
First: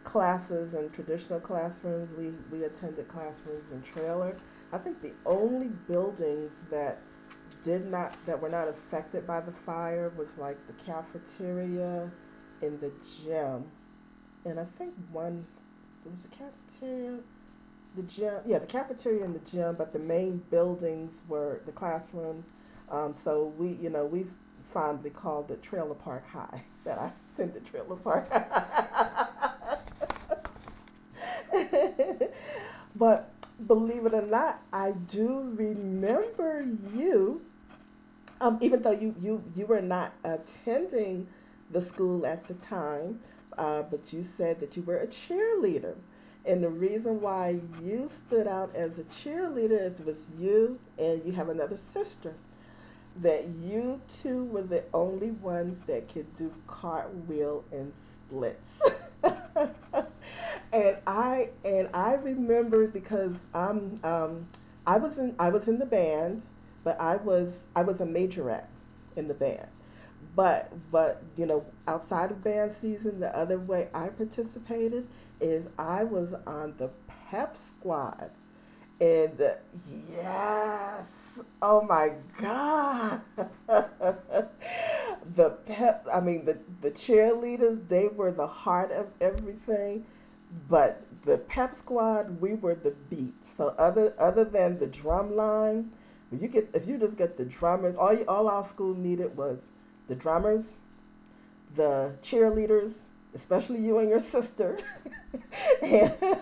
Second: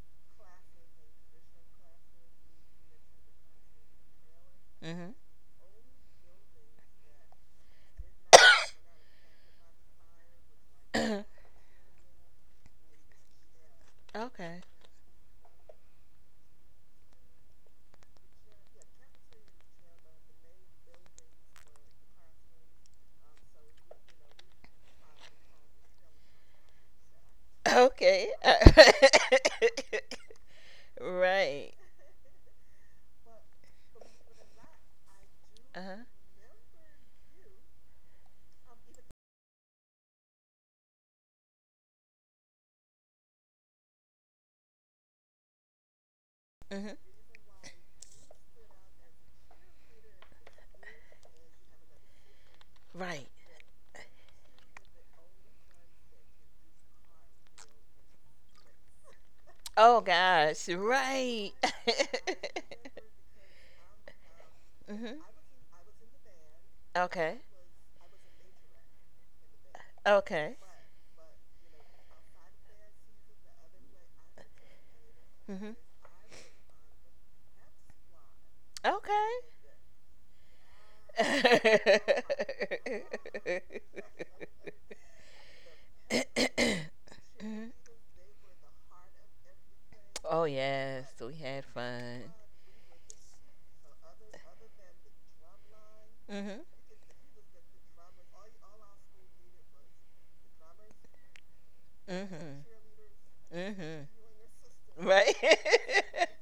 S1: classes in traditional classrooms. We we attended classrooms in trailer. I think the only buildings that did not that were not affected by the fire was like the
S2: Mm-hmm.
S1: cafeteria in the gym,
S2: Okay.
S1: and I think one there was a cafeteria, the gym. Yeah, the cafeteria and the gym, but the main buildings were the classrooms. Um, so we, you know, we've fondly called it Trailer Park High. That I attended Trailer
S2: Okay.
S1: Park High.
S2: Right.
S1: But believe it or not, I do
S2: Uh-huh.
S1: remember you, um, even though you, you, you were not attending the school at the time, uh, but you said that you were a cheerleader. And the
S2: Mm-hmm.
S1: reason why you stood out as a cheerleader is it was you and you have another sister
S2: Right.
S1: that you two were the only ones that could do cartwheel and splits.
S2: Oh gosh.
S1: And I
S2: Right.
S1: and I remember because I'm um, I
S2: Mm-hmm.
S1: was in I was in the band, but I
S2: Okay.
S1: was I was a majorette in the band.
S2: Okay.
S1: But but you know outside of band season, the other way I participated is
S2: Mm-hmm.
S1: I was on the pep squad, and uh, yes, oh my God. The peps, I mean, the,
S2: Okay.
S1: the cheerleaders, they were the heart of everything.
S2: Oh
S1: But
S2: yes, so we
S1: the
S2: had
S1: pep
S2: fun.
S1: squad, we were the beat. So other other than the drum line, you
S2: Mhm.
S1: get if you just get the drummers, all you, all our school needed was the drummers, the
S2: Mhm.
S1: cheerleaders, especially you
S2: Mhm.
S1: and your sister,
S2: Right.
S1: and,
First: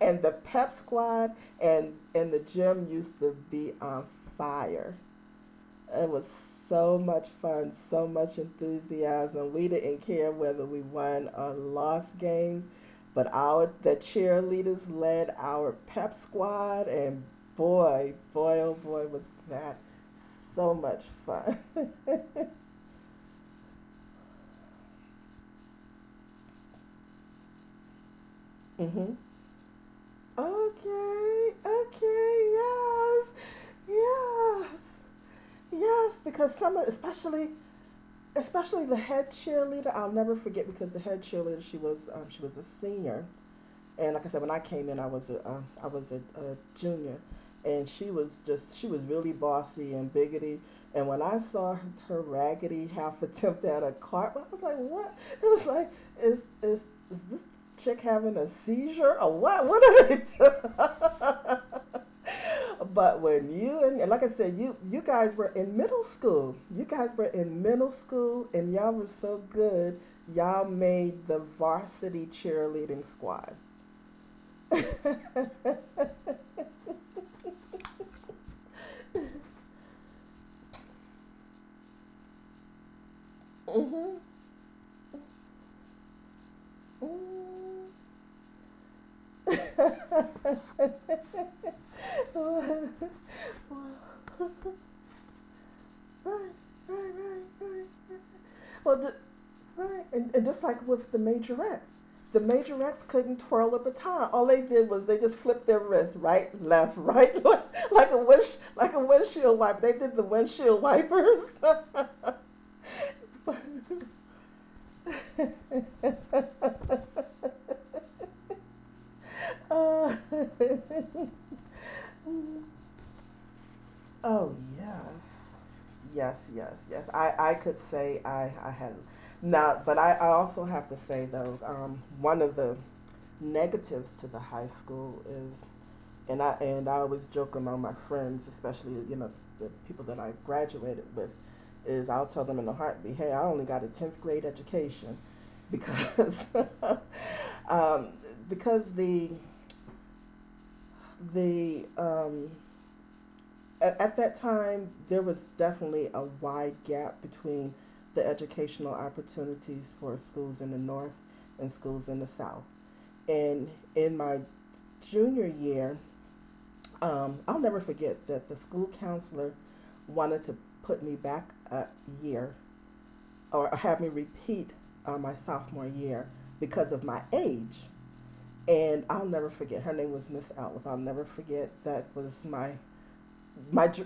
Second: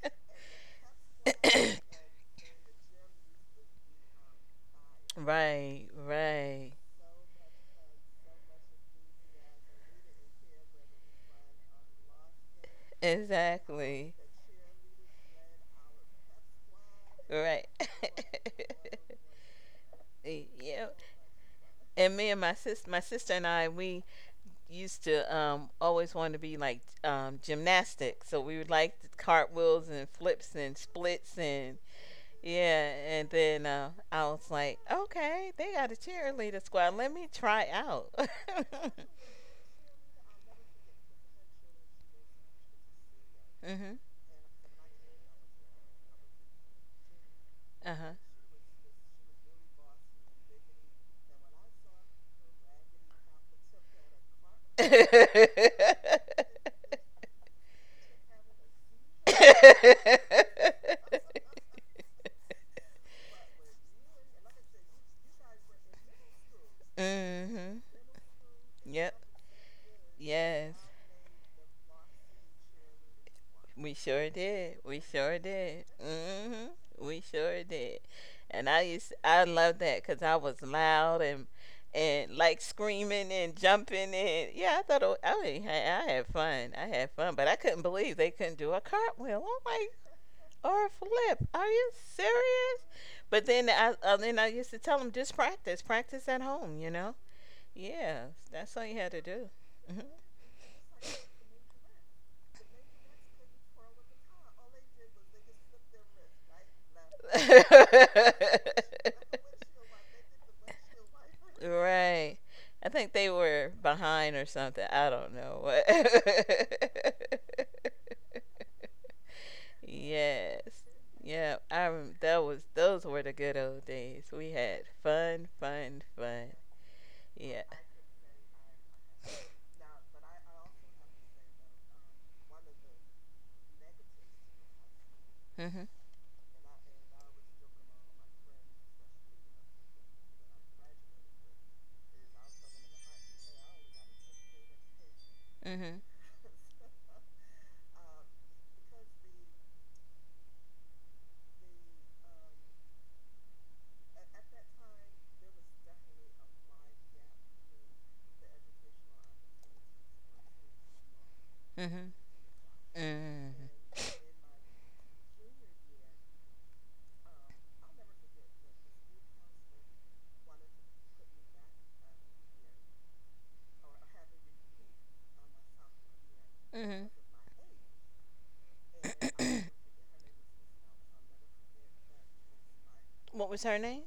S1: and the pep squad, and and the gym used to be on fire.
S2: Right.
S1: It was
S2: Right.
S1: so much fun, so much enthusiasm. We didn't care whether we won or lost games, but our the
S2: Exactly.
S1: cheerleaders led our pep squad, and
S2: Right.
S1: boy, boy oh boy, was that
S2: Y-
S1: so
S2: yeah.
S1: much fun.
S2: And me and my sis, my sister and I, we used to um always want to be like um gymnastics. So we would like
S1: Hmm.
S2: the cartwheels and flips and splits
S1: Okay,
S2: and.
S1: okay,
S2: Yeah, and
S1: yes,
S2: then uh, I was like,
S1: yes.
S2: okay, they got a
S1: Yes, because
S2: cheerleader
S1: some,
S2: squad. Let me
S1: especially,
S2: try out.
S1: especially the head cheerleader, I'll never forget, because the head cheerleader, she was, um, she was a senior,
S2: Mm-hmm.
S1: and like I said, when I came in, I was a, uh, I was a, a junior,
S2: Uh
S1: and
S2: huh.
S1: she was just, she was really bossy and biggity, and when I saw her, her raggedy half attempt at a cart, I was like, what? It was like, is, is, is this chick having a seizure or what? What are they doing? But when you and like I said, you you guys were in middle school. You guys were in
S2: Mhm.
S1: middle school, and y'all were
S2: Yep.
S1: so good. Y'all
S2: Yes.
S1: made the varsity cheerleading squad.
S2: We sure did. We sure did. hmm We sure did. And I used I love that because I was loud and and like screaming and jumping
S1: Hmm.
S2: and yeah, I thought it, wa- I mean, I I had fun. I had fun, but I couldn't believe they couldn't do a cartwheel. Oh my,
S1: Right,
S2: or a flip. Are you serious?
S1: right,
S2: But then I uh, then I used to tell them just practice, practice at
S1: right,
S2: home. You know?
S1: right, right.
S2: Yeah, that's all you
S1: Well,
S2: had
S1: the,
S2: to do. Mm-hmm.
S1: right, and, and just like with the majorettes, the majorettes couldn't twirl a baton. All they did was they just flipped their wrists, right, left, right, like a wish, like a windshield wiper. They did the windshield wipers.
S2: right. I think they were behind or something. I don't know. What.
S1: Uh,
S2: yes. Yeah, I rem- that was those were the good old days. We
S1: oh
S2: had fun,
S1: yes,
S2: fun,
S1: yes,
S2: fun.
S1: yes, yes. I I
S2: Yeah.
S1: could say I I had now, but I I also have to say though, um, one of the negatives to the high school is,
S2: Mhm.
S1: and I and I always joke among my friends, especially you know the people that I graduated with, is I'll tell them in a heartbeat, hey, I only got a tenth grade education,
S2: Mhm.
S1: because um, because the the um, at, at that time there was definitely a wide gap between the educational opportunities for schools in the north and schools
S2: Mhm.
S1: in the south,
S2: Mhm.
S1: and in my junior year, um, I'll never forget that the school counselor wanted to put me back a year or have me repeat uh, my sophomore year because of
S2: Mhm.
S1: my age. And I'll never forget. Her name was Miss Ellis. I'll never forget. That was my
S2: What was her
S1: my
S2: name?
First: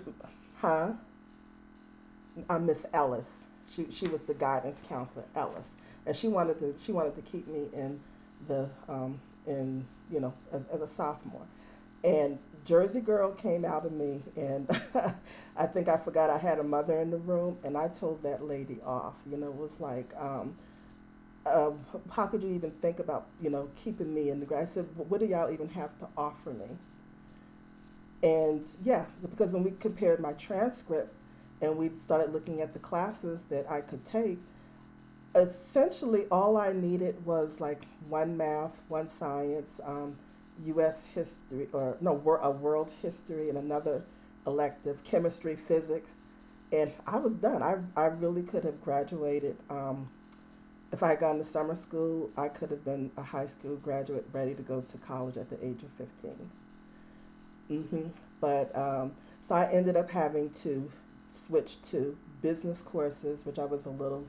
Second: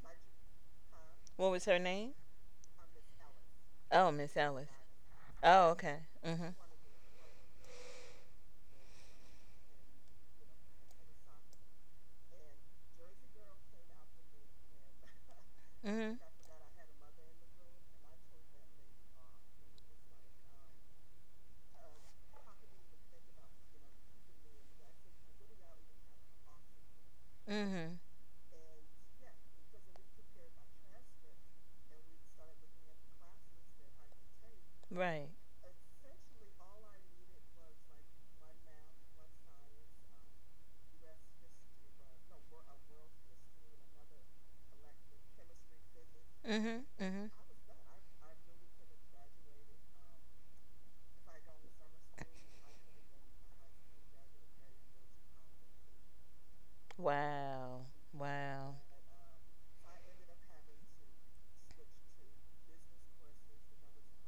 S1: huh
S2: What was her name?
S1: uh, Miss Ellis. She she
S2: Oh,
S1: was the
S2: Miss Ellis.
S1: guidance counselor
S2: Oh,
S1: Ellis,
S2: okay.
S1: and she
S2: Mhm.
S1: wanted to, she wanted to keep me in the um, in you know, as, as a sophomore. And Jersey Girl came out of me, and I think I
S2: Mhm.
S1: forgot I had a mother in the room, and I told that lady off. You know, it was like, um, uh, how could you even think about, you know, keeping me in the grade? I said, well, what do y'all even have to offer me?
S2: Mhm.
S1: And yeah, because when we compared my transcripts and we started looking at the classes that I could take,
S2: Right.
S1: essentially all I needed was like one math, one science, um, U S history, or no, a world history, and another elective, chemistry, physics.
S2: Mhm.
S1: And I
S2: Mhm.
S1: was done. I, I really could have graduated. Um, if I had gone to summer school, I could have been a high school graduate ready to go to college at the age of fifteen.
S2: Wow.
S1: hmm
S2: Wow.
S1: But
S2: But
S1: um,
S2: um,
S1: so I ended up
S2: so
S1: having to switch to business courses, which I was a little,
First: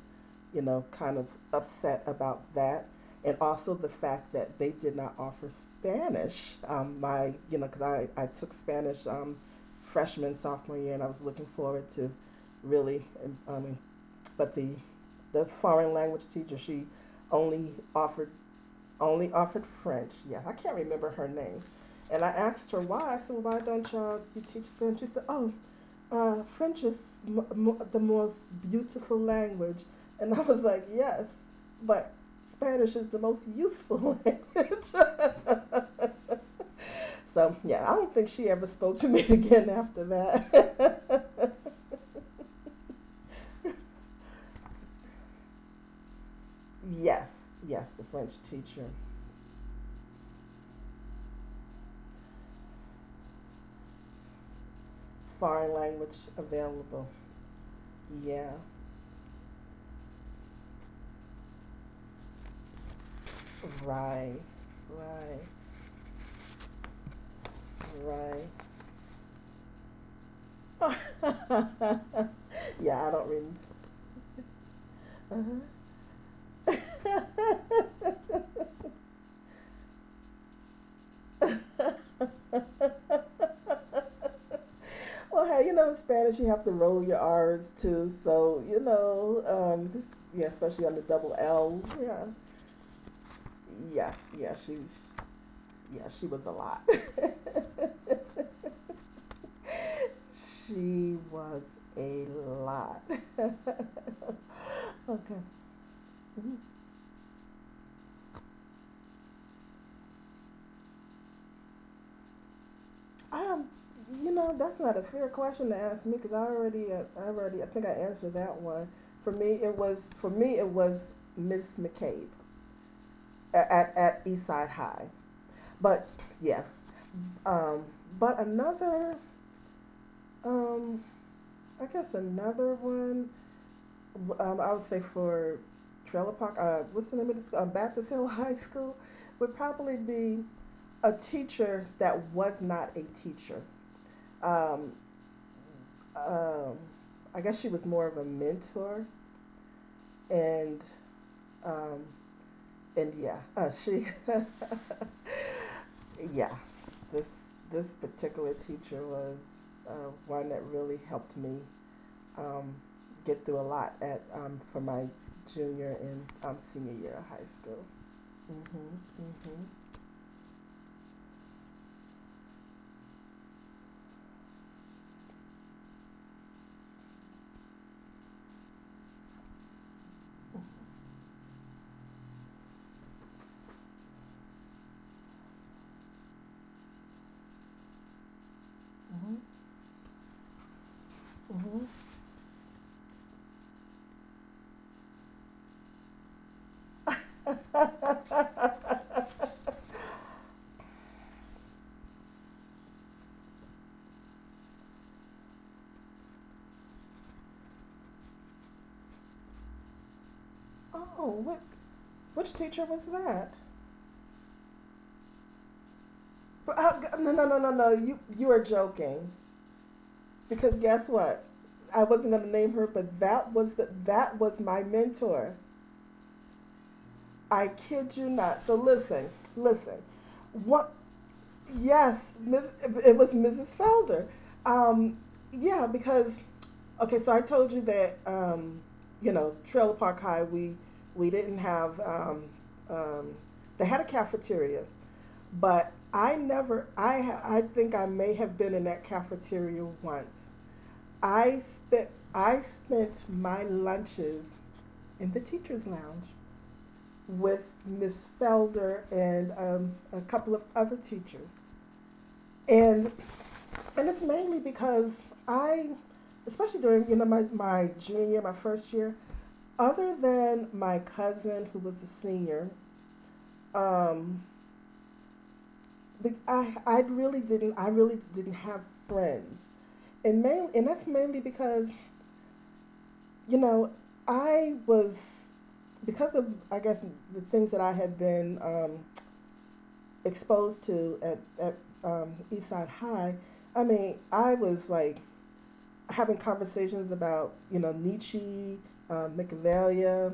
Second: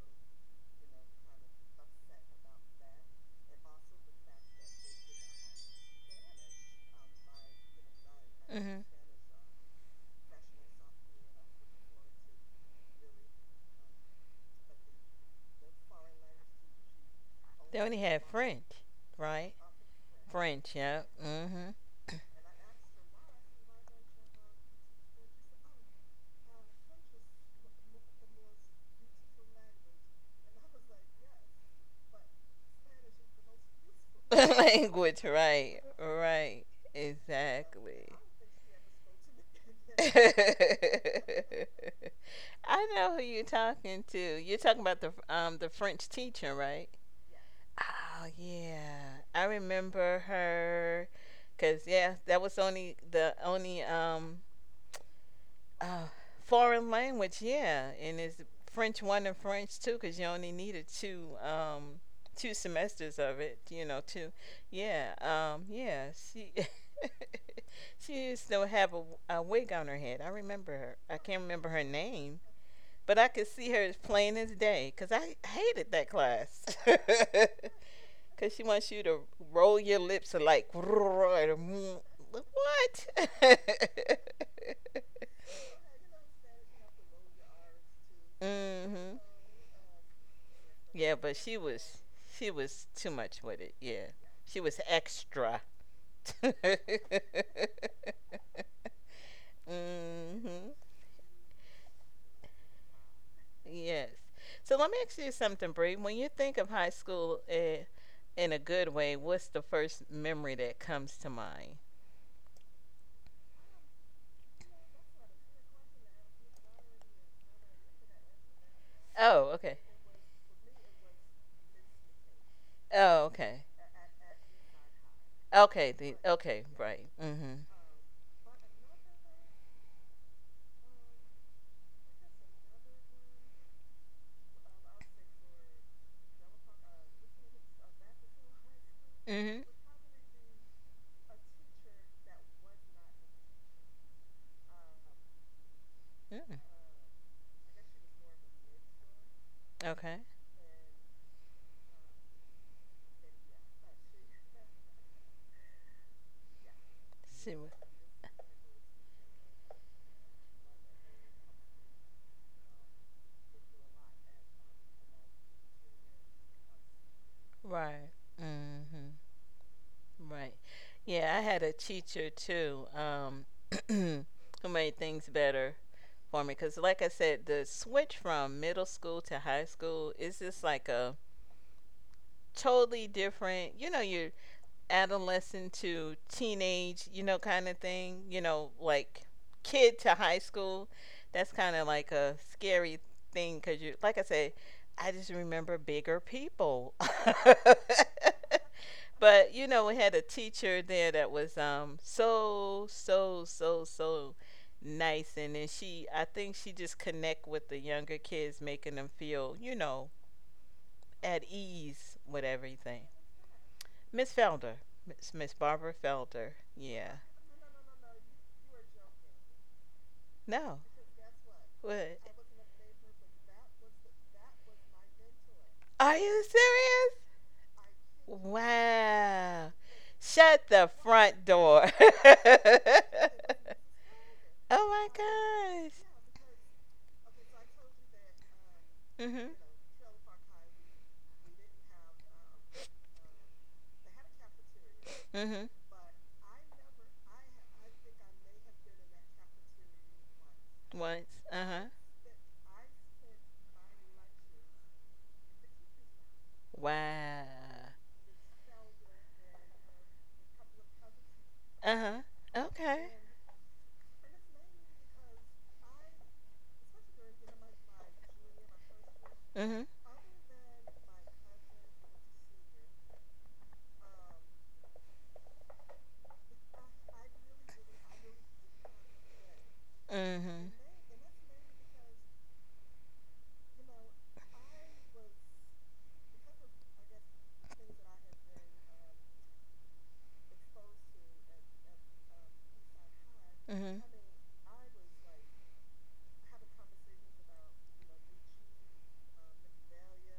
S1: you know, kind of upset about that. And also the fact that they
S2: they
S1: did not offer Spanish. Um, my, you know, because I, I took
S2: Um, Mhm. um,
S1: Spanish um, freshman, sophomore year, and I was looking forward to really, um, I mean, but the the foreign language teacher, she only
S2: They only had
S1: offered
S2: French,
S1: only
S2: right?
S1: offered French. Yeah, I
S2: French,
S1: can't
S2: French, yeah.
S1: remember her name.
S2: Mhm.
S1: And I asked her why. I said, well, "Why don't y'all you teach French?" She said, "Oh, uh, French is m- m- the most beautiful language." And I was like, "Yes, but Spanish is the most useful language."
S2: language, right, right,
S1: so yeah, I
S2: exactly.
S1: don't think she ever spoke to me again after that.
S2: I know who you're talking to. You're talking about the um the French teacher, right?
S1: yes, yes, the
S2: Oh
S1: French teacher,
S2: yeah, I remember her. Cause yeah, that was only the only um
S1: foreign
S2: uh,
S1: language
S2: foreign
S1: available.
S2: language, yeah, and it's
S1: Yeah,
S2: French one and French two because you only needed two um two semesters of it, you know, two.
S1: right,
S2: Yeah,
S1: right,
S2: um, yeah, she she used to
S1: right.
S2: have a, a wig on her head. I remember her. I can't remember
S1: yeah,
S2: her name, but
S1: I
S2: I
S1: don't
S2: could
S1: really.
S2: see her as plain as day because I hated
S1: Uh-huh.
S2: that class. Because she wants you to roll your lips like what?
S1: well, hey, you know, in Spanish, you have to roll your R's too. So, you
S2: mm-hmm.
S1: know, um, this, yeah, especially on the
S2: Yeah,
S1: double
S2: but she
S1: L.
S2: was
S1: Yeah.
S2: she was too much with it. Yeah,
S1: Yeah. Yeah.
S2: she
S1: She,
S2: was extra.
S1: yeah, she was a
S2: hmm
S1: lot. she was a lot.
S2: Yes. So let me ask you
S1: okay.
S2: something, Bree. When you think
S1: Mhm.
S2: of high school uh, in a good way, what's the first memory that comes to mind?
S1: Um, you know, that's not a fair question to ask me because I already, uh, I already, I think I answered that one. For
S2: Oh,
S1: me,
S2: okay.
S1: it was for me it was Miss McCabe
S2: Oh, okay.
S1: at at, at Eastside High.
S2: Okay.
S1: But
S2: The,
S1: yeah,
S2: okay. Right. Mhm.
S1: um, but another, um, I guess another one. Um, I would say for Trailer Park, uh, what's the name of the school? Uh, Baptist Hill High School
S2: Mhm.
S1: would
S2: Mm.
S1: probably be a teacher that was not a teacher. Um,
S2: hmm
S1: um, I guess she was more of a mentor,
S2: Okay.
S1: and um, and yeah, uh, she yeah, this
S2: See. What-
S1: this particular teacher was uh, one that really helped me um, get through a lot at um, for my junior and um, senior year of high school.
S2: Right. Mhm.
S1: Mm-hmm,
S2: Right. Yeah, I had a teacher too um, who made things better for me. Because, like I said, the switch from middle school to high school is just like a totally different, you know, your adolescent to teenage, you know, kind of thing. You know, like
S1: mm-hmm, mm-hmm,
S2: kid to high school. That's kind of
S1: mm-hmm.
S2: like a scary thing because you, like I said, I just remember bigger people. But you know, we had a teacher there that was um so so so so nice, and then she, I think she just connect with the younger kids, making them feel, you know,
S1: Oh,
S2: at
S1: what
S2: ease with
S1: which teacher
S2: everything.
S1: was that?
S2: Miss Felder, Miss Miss Barbara Felder,
S1: But, uh,
S2: yeah.
S1: no, no, no, no, no. You you are joking.
S2: No,
S1: Because guess what? I
S2: what?
S1: wasn't going to name her, but that was the, that was my mentor.
S2: Are you serious?
S1: I kid you not. So listen,
S2: Wow!
S1: listen.
S2: Shut the
S1: What?
S2: front door.
S1: Yes, Miss, it was Missus Felder.
S2: oh
S1: Um,
S2: my
S1: yeah,
S2: gosh!
S1: because okay. So I told you that um, you
S2: Mhm.
S1: know Trailer Park High. We we didn't have um, um, they had a cafeteria,
S2: Mhm.
S1: but I never. I I think I may have been in that cafeteria once.
S2: Once.
S1: I
S2: Uh huh.
S1: spent I spent my lunches in the teachers' lounge
S2: Wow.
S1: with Miss Felder and um, a couple of other teachers,
S2: Uh huh. Okay.
S1: and and it's mainly because I, especially during you know my my junior my first year,
S2: Mhm.
S1: other than my cousin who was a senior, um, I I really didn't I really didn't have friends, and main
S2: Mhm.
S1: and that's mainly because you know, I was because of I guess the things that I had been um, exposed to at at um, Eastside High. I
S2: Mhm.
S1: mean, I was like having conversations about you know Nietzsche, um, Machiavelli,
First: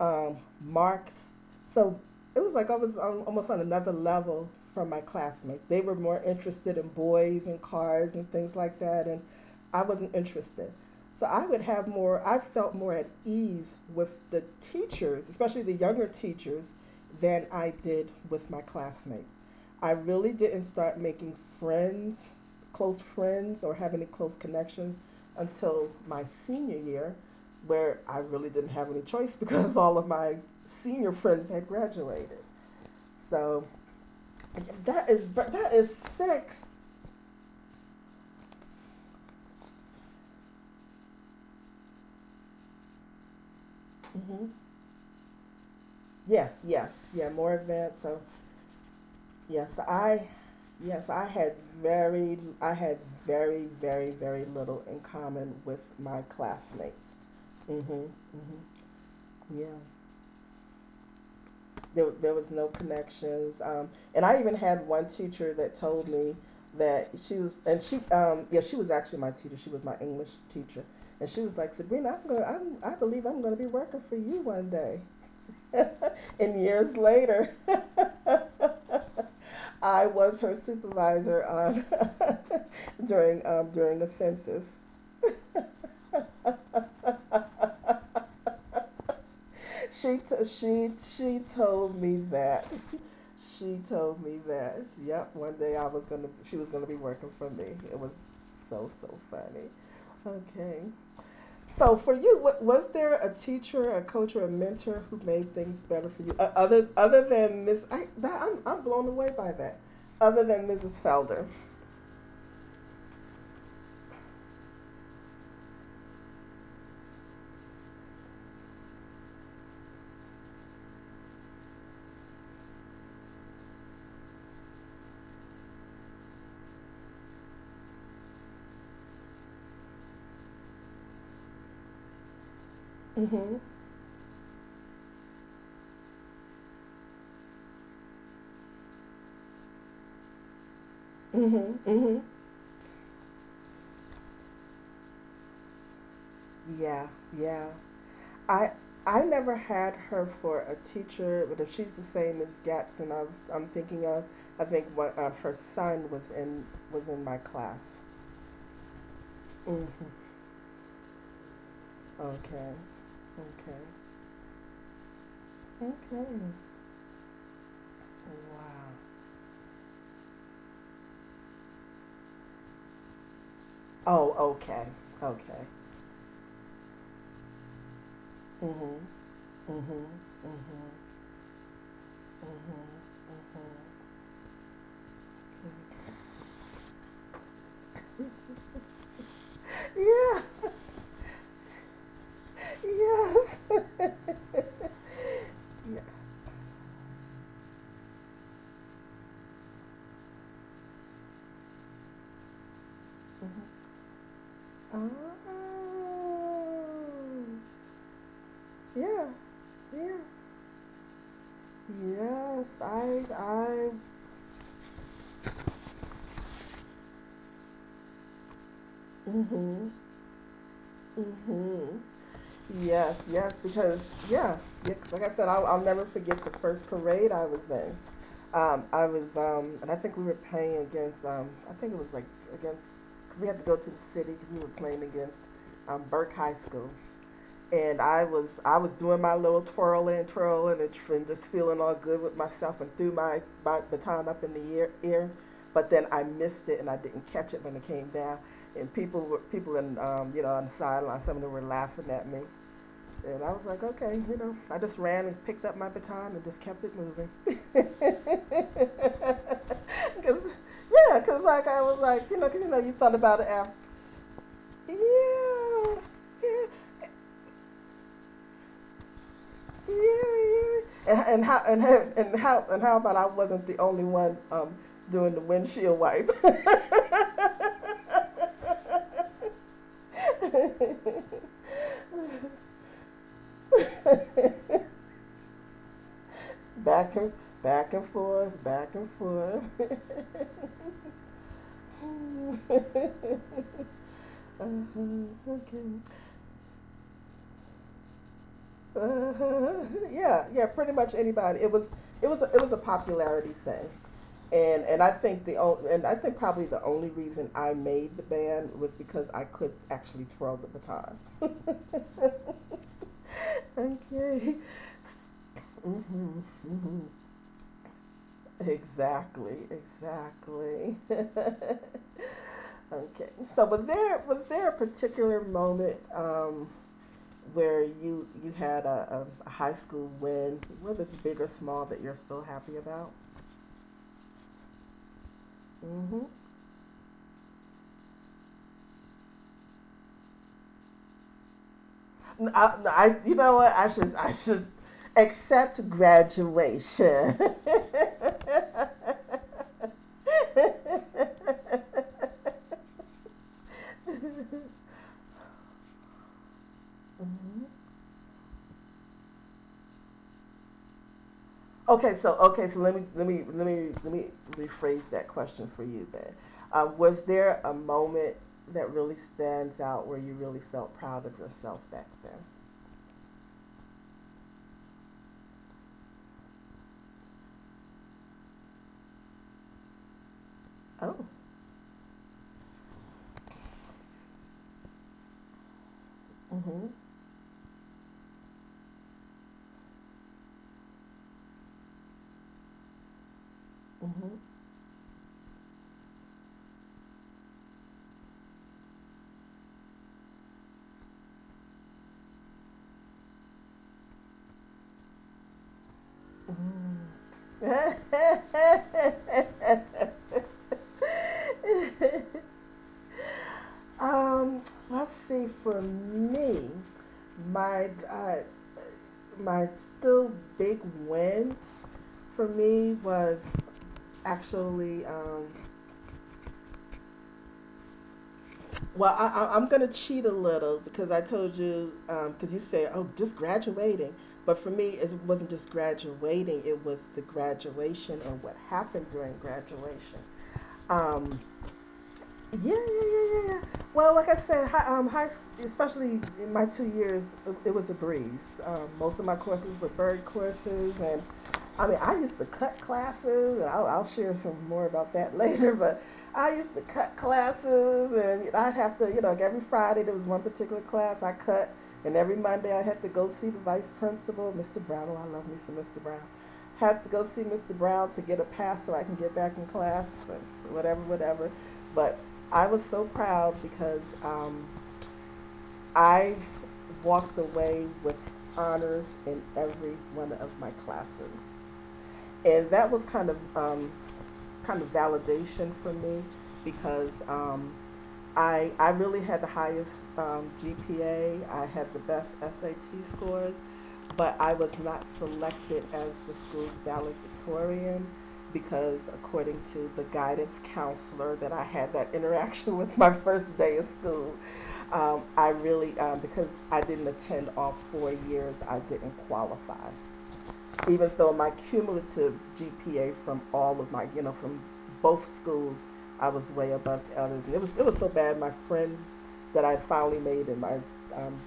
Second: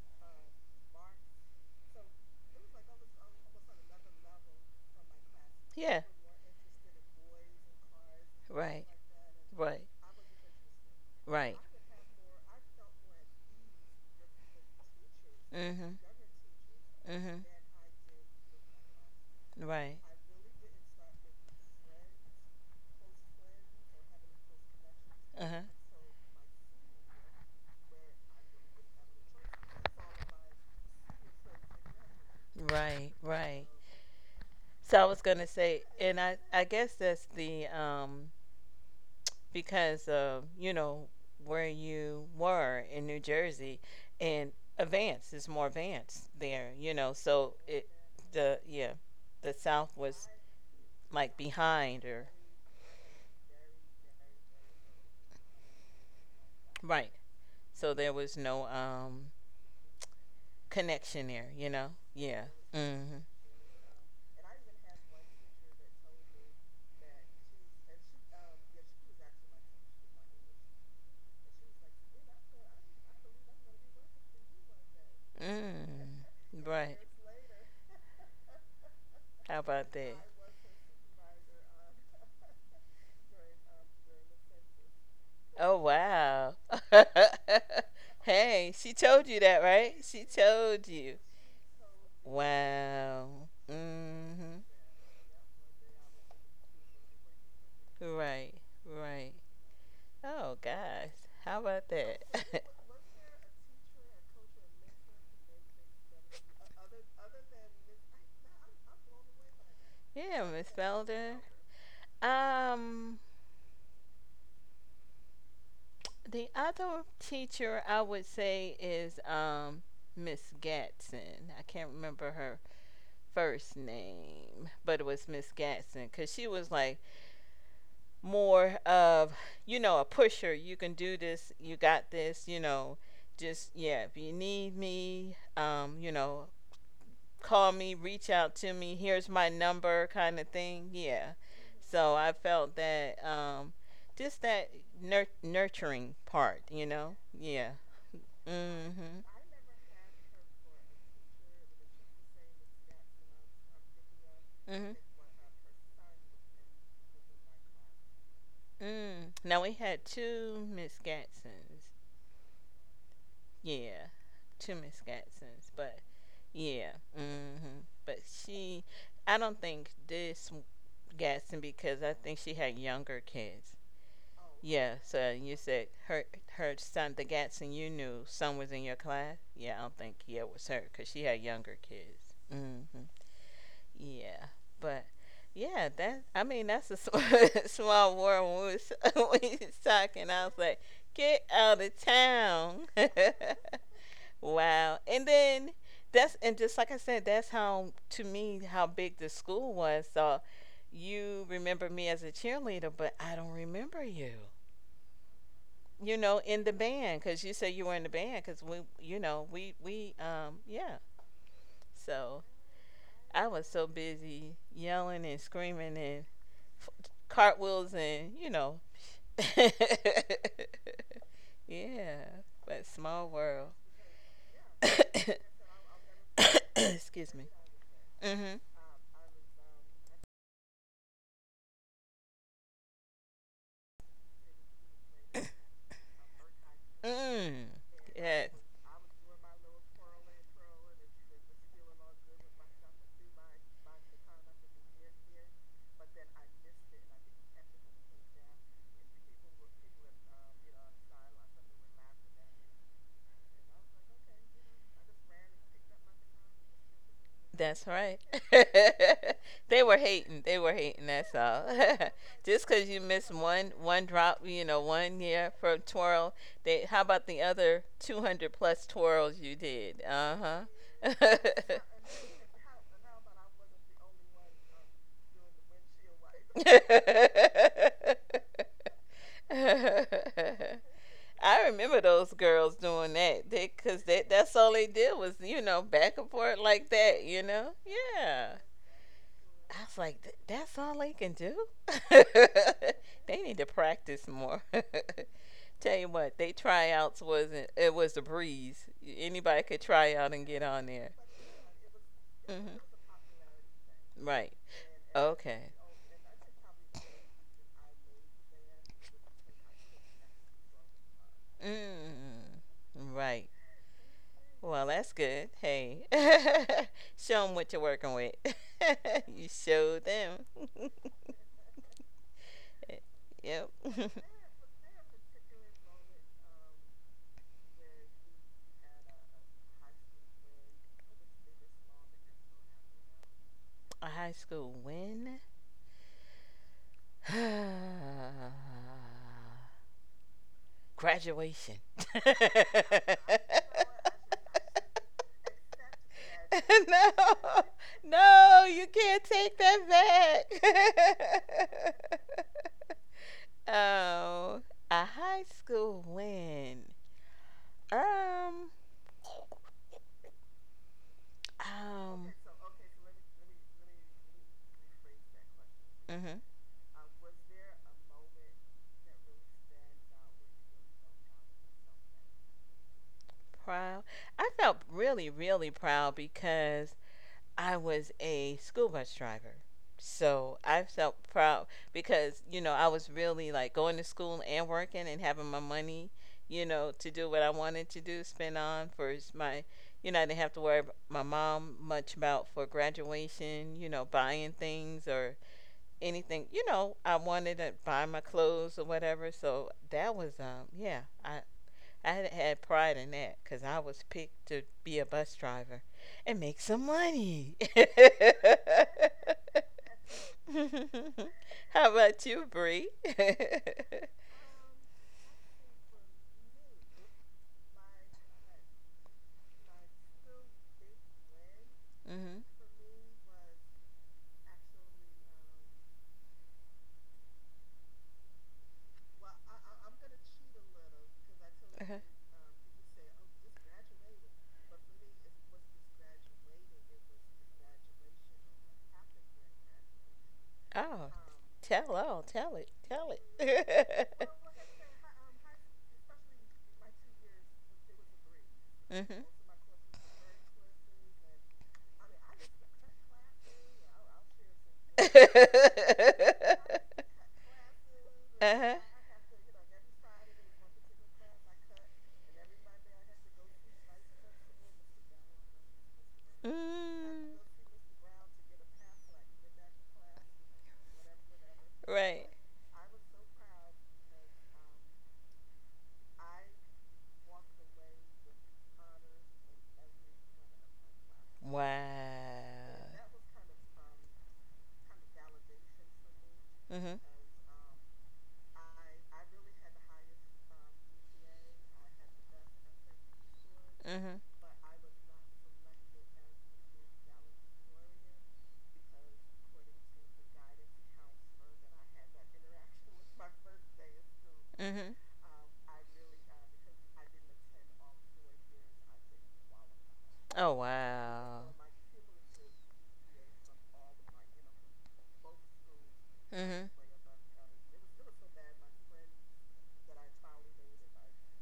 S1: um, Marx. So it was like I was on, almost on another level from my classmates. They were
S2: Yeah.
S1: more interested in boys and cars and things like
S2: Right.
S1: that, and I
S2: Right.
S1: wasn't interested. So I
S2: Right.
S1: would have more. I felt more at ease with the teachers, especially the
S2: Mhm.
S1: younger teachers, than
S2: Mhm.
S1: I did with my classmates. I
S2: Right.
S1: really didn't start making friends, close friends, or have any close connections
S2: Uh huh.
S1: until my senior year, where I really didn't have any choice because all of my senior friends had graduated.
S2: Right.
S1: So
S2: Right. So I
S1: that is
S2: was gonna
S1: but that
S2: say,
S1: is
S2: and I
S1: sick.
S2: I guess that's the um because of you know where you were in New Jersey,
S1: Hmm.
S2: and advanced is more advanced
S1: Yeah,
S2: there.
S1: yeah,
S2: You know,
S1: yeah. More
S2: so it
S1: advanced. So
S2: the yeah the
S1: yes,
S2: South
S1: I
S2: was
S1: yes I
S2: like
S1: had
S2: behind or
S1: very I had very very very little in common with my
S2: right.
S1: classmates.
S2: So
S1: Mhm.
S2: there was
S1: Mhm.
S2: no um
S1: Yeah.
S2: connection there. You know,
S1: There, there
S2: yeah.
S1: was no
S2: Mm-hmm.
S1: connections. Um, and I even had one teacher that told me that she was, and she, um, yeah, she was actually my teacher. She was my English teacher. And she was like, Sabrina, I'm going I'm, I believe I'm going to be working for you one day.
S2: Mm.
S1: And years
S2: Right.
S1: later,
S2: How about
S1: I
S2: that?
S1: was her supervisor on during um, during a census.
S2: Oh wow. hey, she told you that, right?
S1: She
S2: She
S1: t- she
S2: told you.
S1: she told me that
S2: Wow.
S1: she told me
S2: Mm-hmm.
S1: that yep one day I was gonna she was gonna be working for me. It was
S2: Right,
S1: so so
S2: right.
S1: funny.
S2: Oh
S1: Okay,
S2: gosh, how about
S1: so for
S2: that?
S1: you wa- was there a teacher, a coach, or a mentor who made things better for you uh, other other than miss I, that, I'm, I'm blown away by that other
S2: yeah,
S1: than
S2: Miss
S1: Mrs.
S2: Felder.
S1: Felder.
S2: Um, the other teacher I would say is um Miss Gatson. I can't remember her first name, but it was Miss Gatson because she was like more of you know a pusher. You can do this. You got this. You know,
S1: Mm-hmm,
S2: just yeah. If you need me, um, you know, call me, reach out to me, here's my number kind of thing. Yeah.
S1: mm-hmm, mm-hmm.
S2: So I felt that um just that nur- nurturing part, you
S1: Yeah
S2: know.
S1: yeah
S2: Yeah.
S1: I I
S2: Mhm.
S1: never had her for a teacher, but if she's the same as Gatson, I was I'm thinking of. I think
S2: Mhm.
S1: what uh, her son was in was in my class.
S2: Mm. Now we had
S1: Mm-hmm.
S2: two Miss Gatsons.
S1: Okay, okay,
S2: Yeah. Two Miss Gatsons, but
S1: okay.
S2: yeah. Mhm. But she
S1: Wow.
S2: I don't think this Gatson because I think she had younger kids.
S1: Oh, okay,
S2: Yeah, so you
S1: okay.
S2: said her her son, the Gatson you knew, son was in your
S1: Mhm,
S2: class. Yeah, I don't
S1: mhm,
S2: think yeah it was her
S1: mhm.
S2: because she had younger kids. Hmm Yeah, but yeah, that I mean that's a sm- small world. When we was, we was talking, I was
S1: Yeah,
S2: like, get out of town.
S1: yes,
S2: wow, and then
S1: yeah.
S2: that's and just like I said, that's how to me how big the school was. So you remember me as a cheerleader, but I don't
S1: Mhm.
S2: remember you
S1: Oh,
S2: you know, in the band because you said you were in the band because we, you
S1: yeah,
S2: know, we
S1: yeah.
S2: we um yeah. So
S1: Yes, I,
S2: I was
S1: I.
S2: so busy yelling and screaming and f- cartwheels and you know,
S1: Mhm, mhm.
S2: yeah. But
S1: Yes,
S2: small
S1: yes,
S2: world.
S1: because yeah, yeah 'cause like I said, I'll, I'll never forget the first parade
S2: Excuse
S1: I
S2: me.
S1: was in.
S2: Hmm
S1: Um, I was, um, and I think we were playing against, um, I think it was like against, because we had to go to the city because we were playing against um, Burke High School,
S2: Mm.
S1: and I was,
S2: Yes.
S1: I was doing my little twirling, twirling, and, tr- and just feeling all good with myself, and threw my, my baton up in the air, air, but then I missed it and I didn't catch it when it came down, and people were people in, um, you know, on the sideline, some of them were laughing at me and I was like, okay, you know, I just ran and picked up my baton and just kept it moving.
S2: That's right. they were
S1: Cause,
S2: hating. They were hating.
S1: yeah,
S2: That's
S1: cause like
S2: all.
S1: I was like, you know, 'cause, you
S2: Just
S1: know,
S2: because
S1: you
S2: you
S1: thought
S2: missed
S1: about it after,
S2: one one drop, you know, one year for
S1: yeah,
S2: twirl. They how
S1: yeah,
S2: about the other two hundred plus twirls you
S1: yeah,
S2: did? Uh huh.
S1: yeah, and, and how and, how- and how and how about I wasn't the only one um, doing the windshield wipe,
S2: I remember those girls doing that. They, cause that that's all they did was you know back and forth like
S1: back
S2: that.
S1: and
S2: You know,
S1: back and
S2: yeah.
S1: forth, back and forth.
S2: I was like, "Th- that's all they can do? they need to practice more.
S1: Uh-huh, okay.
S2: Tell you what, they tryouts wasn't, it was a breeze. Anybody
S1: Uh,
S2: could try out
S1: yeah,
S2: and get
S1: yeah,
S2: on
S1: pretty much
S2: there.
S1: anybody. It was it was a, it was a
S2: Hmm
S1: popularity thing,
S2: Right.
S1: and and I think the
S2: Okay.
S1: only and I think probably the only reason I made the band was because I could actually twirl the baton.
S2: Mm, right.
S1: Okay.
S2: Well, that's good. Hey,
S1: Mm-hmm, mm-hmm.
S2: show them what you're working with. you
S1: Exactly.
S2: show them.
S1: Exactly. Okay.
S2: yep.
S1: So was there was there a particular moment um, where you you had a a, a high school win, whether it's big or small, that you're still happy about?
S2: High school win.
S1: Mm-hmm.
S2: Graduation.
S1: I, I, you know what? I should, I should accept graduation.
S2: no, no, you can't take that back. oh, a high school win. Um,
S1: okay, so
S2: um.
S1: okay, so let me, let me, let me, let me rephrase that question for you then.
S2: Mhm.
S1: Uh, was there a moment that really stands out where you really felt proud of yourself back then?
S2: Proud. I felt really, really proud because I was a school bus driver. So I felt
S1: Oh,
S2: proud because, you know, I was really like going to school and working and having my money, you
S1: hmm.
S2: know, to do what I wanted to do, spend on for my, you know, I didn't have to worry ab- my mom much about for graduation, you know,
S1: Hmm.
S2: buying things or anything. You know, I wanted to buy my clothes or whatever. So that was, um, yeah, I, I had pride in that because I was picked to be a bus driver and make some money. How about you, Bree?
S1: Um, let's see. For me, my uh, my still big win
S2: hmm
S1: for me was actually um, well, I, I, I'm going to cheat a little because I told you,
S2: Uh-huh.
S1: because um, you said, oh, just graduating. But for me, it wasn't just graduating, it was the graduation and what happened during graduation.
S2: Oh,
S1: Um,
S2: tell all, tell
S1: yeah, yeah,
S2: it, tell
S1: yeah, yeah, yeah. Well,
S2: it.
S1: like I said, hi, um, high, especially in my two years, it, it was a breeze. Um, most of
S2: mhm.
S1: my courses were bird courses, and I mean, I used to cut classes, and I'll, I'll share some more about that later. But I used to cut classes, and I'd
S2: uh-huh.
S1: have to, you know, like every Friday there was one particular class I cut, and every Monday I had to go see the vice principal, Mister Brown. Oh, I love me some Mister Brown, have to go
S2: Mm,
S1: see Mister Brown to get a pass so I can get back in class, but whatever, whatever. But
S2: right.
S1: I was so proud because um, I walked away with honors in every one of my classes
S2: Wow.
S1: and that was kind of um, kind of validation for me
S2: Mm-hmm.
S1: because um, I I really had the highest um, G P A. I had the best S A T scores,
S2: Mm-hmm.
S1: but I was not selected as the school's valedictorian because according to the guidance counselor that I had that interaction with my first day of school,
S2: Mm-hmm.
S1: um, I really um, because I didn't attend all four years, I didn't qualify
S2: Oh
S1: even though
S2: wow.
S1: my cumulative G P A from all of my, you know, from both schools, I was way
S2: Mm-hmm.
S1: above the others. And it was, it was so bad. My friends that I finally made in my um,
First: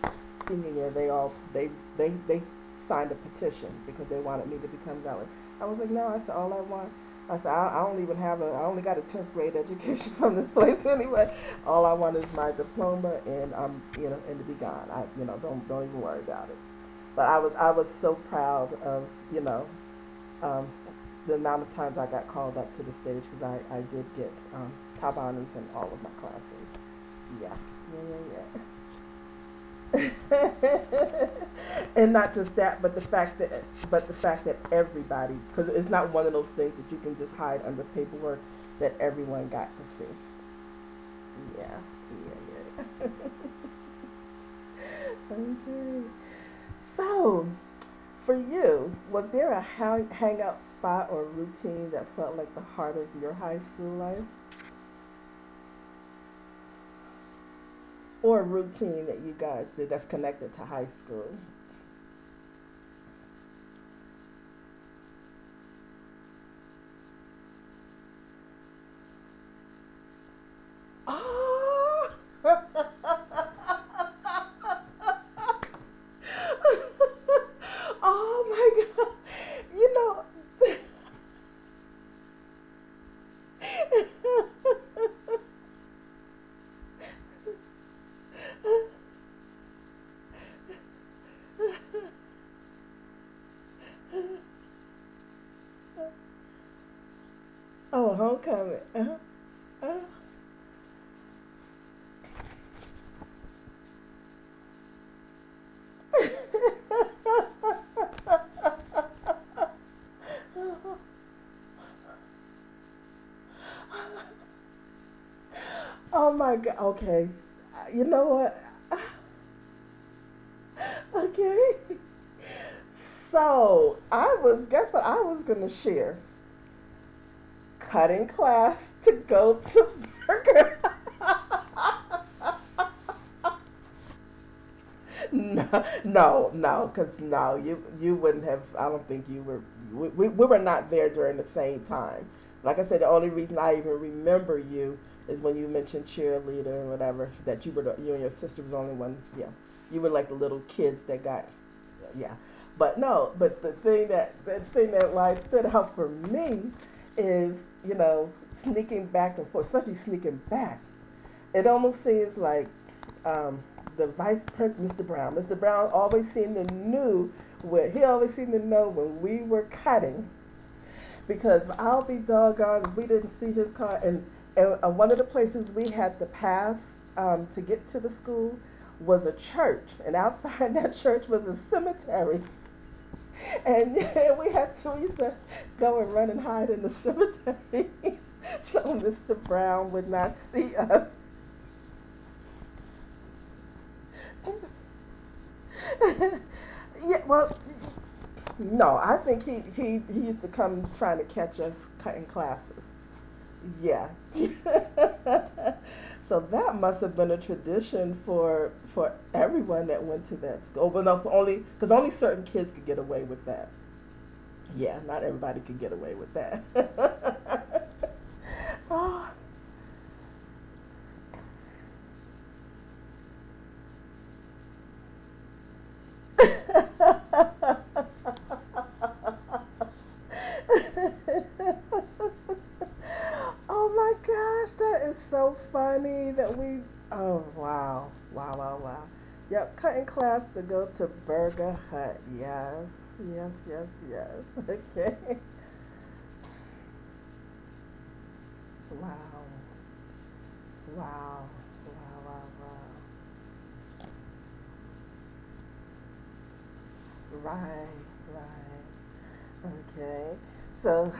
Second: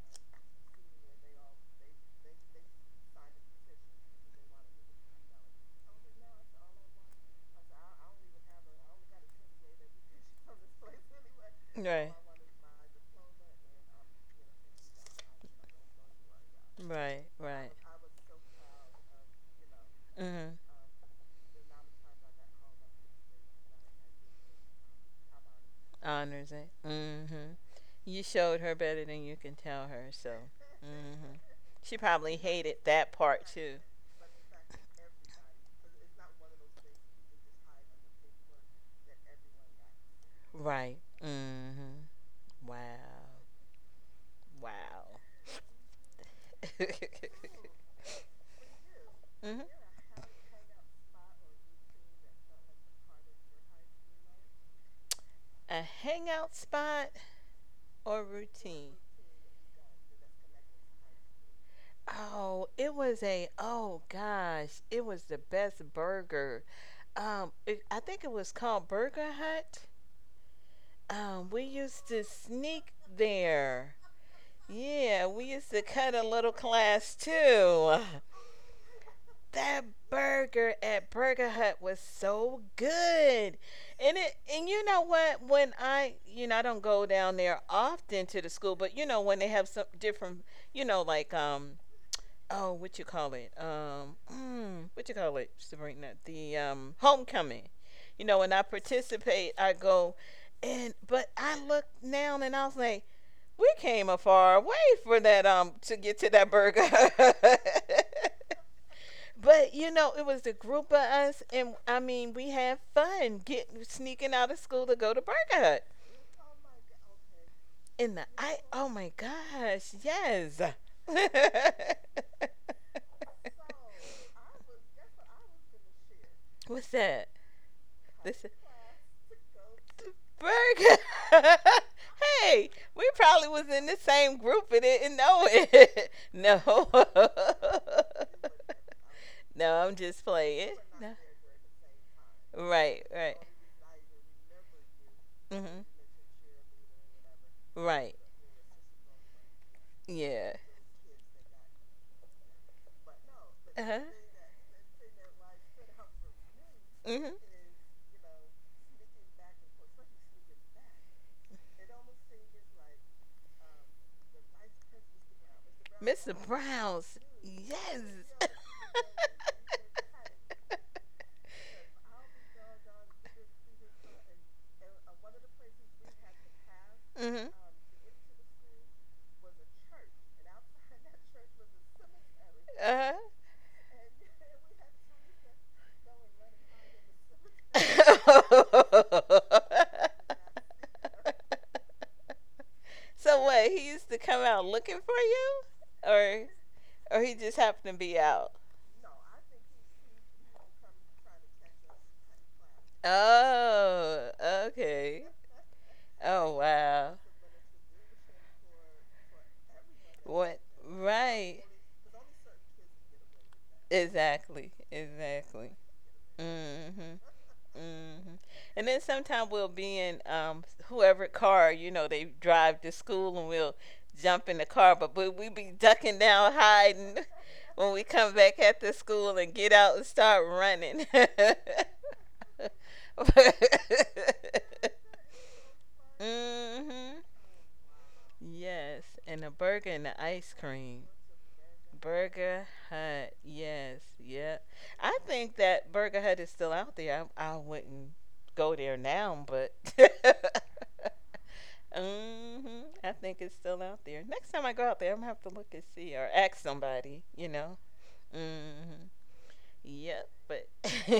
S1: senior year, they all, they, they, they signed a petition because they wanted me to become valedictorian. I was like, no, I said, all I want. I said, I, I don't even have a, I only got a tenth grade education from this place anyway. All I
S2: Right.
S1: want is my diploma and I'm, you know, and to be gone. I, you know, don't, don't even worry about it.
S2: Right.
S1: But I was
S2: Right.
S1: I was so proud of you know
S2: Mhm.
S1: um, the amount of times I got called up to the stage because I, I did get um, top honors in all of my
S2: Honors
S1: classes.
S2: it.
S1: Yeah,
S2: Mhm. You showed her better than you can tell her,
S1: yeah,
S2: so.
S1: yeah, yeah.
S2: Mhm. She
S1: And not
S2: probably
S1: just that,
S2: hated
S1: but the
S2: that
S1: fact
S2: part
S1: that
S2: too.
S1: but the fact that everybody, because it's not one of those things that you can just hide under paperwork, that everyone got to see.
S2: Right.
S1: Yeah,
S2: Mhm.
S1: yeah,
S2: Wow.
S1: yeah.
S2: Wow.
S1: Okay. So, for you, was there a
S2: mhm.
S1: hang- hangout spot or routine that felt like the heart of your high school life?
S2: A hangout spot or
S1: Or a
S2: routine?
S1: routine that you guys did that's connected to high school?
S2: Oh, it was a oh gosh, it was the best burger. Um, it, I think it was called Burger Hut. Um, we used
S1: Oh.
S2: to sneak there. Yeah, we used to cut a little class too.
S1: Oh my God.
S2: That
S1: You
S2: burger
S1: know.
S2: at Burger Hut was so good. And it and you know what? When I you know, I don't go down there often to the school, but you know, when they have some different you know, like um oh what you call it? Um mm, what you call it, Sabrina? The um homecoming.
S1: Oh,
S2: You know, when I
S1: homecoming. Uh,
S2: participate I
S1: uh.
S2: go and but I look now and I was like we came a far way for that um to get to that burger. But you know, it was the group of us, and I mean, we had fun getting sneaking out of school to go to Burger Hut.
S1: Oh my God. Okay. Uh, You
S2: And the
S1: know
S2: I
S1: what?
S2: oh my gosh, yes.
S1: Okay. So I was, guess what I was gonna share?
S2: What's that?
S1: Cutting
S2: This
S1: class to go to Burger.
S2: Burger, hey, we probably was in the same group and didn't know
S1: No,
S2: it.
S1: no,
S2: no.
S1: no, because no, you you wouldn't have. I don't think you were.
S2: no, I'm
S1: We,
S2: just
S1: we, we were
S2: playing.
S1: not there
S2: No.
S1: during the same time. Like I said,
S2: Right,
S1: the only
S2: right.
S1: reason I even remember you is when you
S2: Mm-hmm.
S1: mentioned cheerleader and whatever, that you were the,
S2: Right.
S1: you and your sister was the only one. Yeah, you were like the
S2: Yeah.
S1: little kids that got, yeah. But no, but the
S2: Uh-huh.
S1: thing that the thing that like stood out for me
S2: Mm-hmm.
S1: is you know sneaking back and forth, especially sneaking back. It almost seems like um, the vice president, Mister Brown. Mister Brown always
S2: mister
S1: seemed to
S2: Brown's.
S1: knew what
S2: Yes.
S1: he always seemed to know when we were cutting, because I'll be doggone if we didn't see his car. And, and uh, one of the places we had to pass um, to get to the school was a church, and outside that church was a cemetery. And yeah, we had to, we used to go and run and hide in the cemetery
S2: mm-hmm.
S1: so Mister
S2: Uh-huh.
S1: Brown would not see us.
S2: So what? He used to come out looking for you, or or
S1: Yeah,
S2: he just
S1: well,
S2: happened to be out.
S1: no, I think he, he, he used to come trying to catch us cutting classes. Yeah.
S2: Oh, okay.
S1: So
S2: Oh
S1: that must have
S2: wow.
S1: been a tradition for for everyone that went to
S2: What?
S1: that school. But no, for, only
S2: Right.
S1: because only certain kids could get away with that.
S2: Exactly.
S1: Yeah, not everybody
S2: Exactly.
S1: could get away with that.
S2: hmm hmm And then
S1: Oh.
S2: sometime we'll be in um, whoever car you know they drive to school, and we'll jump in the car. But we we be ducking down, hiding
S1: Oh
S2: when we come back at the school and get out and start running.
S1: my gosh, that is so funny that we.
S2: hmm
S1: Oh wow, wow, wow,
S2: Yes,
S1: wow.
S2: and a
S1: Yep,
S2: burger and
S1: cutting
S2: the
S1: class
S2: ice
S1: to go
S2: cream.
S1: to Burger Hut.
S2: Burger
S1: Yes,
S2: Hut.
S1: yes, yes,
S2: Yes. Yep.
S1: yes.
S2: I
S1: Okay.
S2: think that Burger Hut is still out there. I, I wouldn't go there now,
S1: Wow,
S2: but
S1: wow, wow, wow.
S2: hmm I think it's still out there. Next time I go out there, I'm gonna have to look and see or ask somebody. You
S1: Wow. Right,
S2: know. Hmm
S1: right.
S2: Yep.
S1: Okay,
S2: But.
S1: so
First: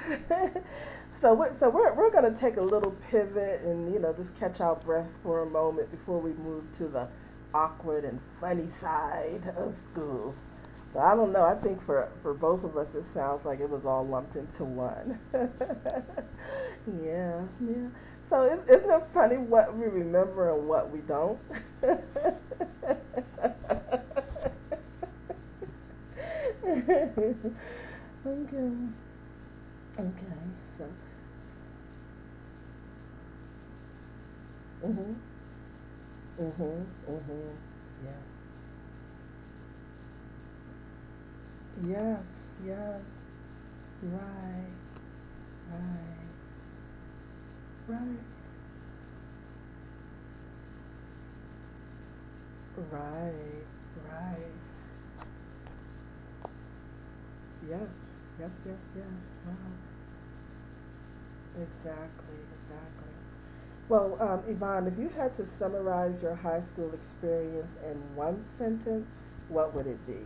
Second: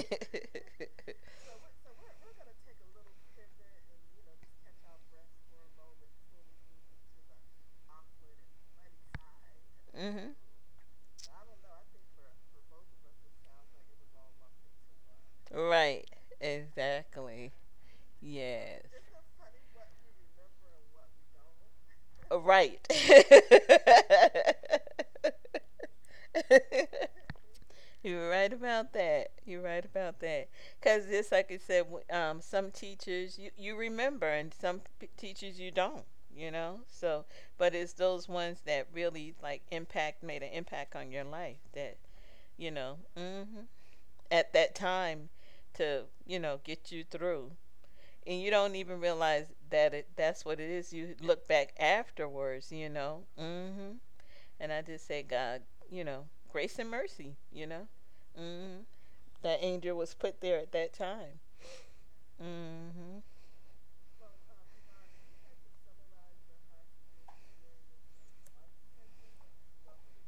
S1: so we're, so we're we're gonna take a little pivot and you know just catch our breath for a moment before we move to the awkward and funny side of
S2: hmm
S1: school. But I don't know. I think for for both of us, it sounds like it was all lumped into one.
S2: Right.
S1: Yeah,
S2: Exactly.
S1: yeah. So is,
S2: Yes.
S1: isn't it funny what we remember and what we don't?
S2: Right. You're right about
S1: Okay.
S2: that. You're right about
S1: Okay,
S2: that.
S1: so,
S2: Because just like I said, w- um, some teachers you, you remember, and some p-
S1: mm-hmm,
S2: teachers you don't. You
S1: mm-hmm,
S2: know. So,
S1: mm-hmm,
S2: but it's
S1: yeah.
S2: those ones that really like impact made an impact on your life that
S1: Yes,
S2: you know
S1: yes,
S2: hmm at
S1: right,
S2: that time
S1: right,
S2: to you know get you through,
S1: right,
S2: and you don't even realize that it that's what it is. You look back afterwards, you know.
S1: right,
S2: Hmm
S1: right.
S2: And I just say, God, you know, grace and mercy. You know.
S1: Yes, yes,
S2: Hmm,
S1: yes, yes, wow,
S2: the angel was put there at that time.
S1: exactly, exactly.
S2: Mm-hmm.
S1: Well, um, Yvonne, if you had to summarize your high school experience in one sentence, what would it be?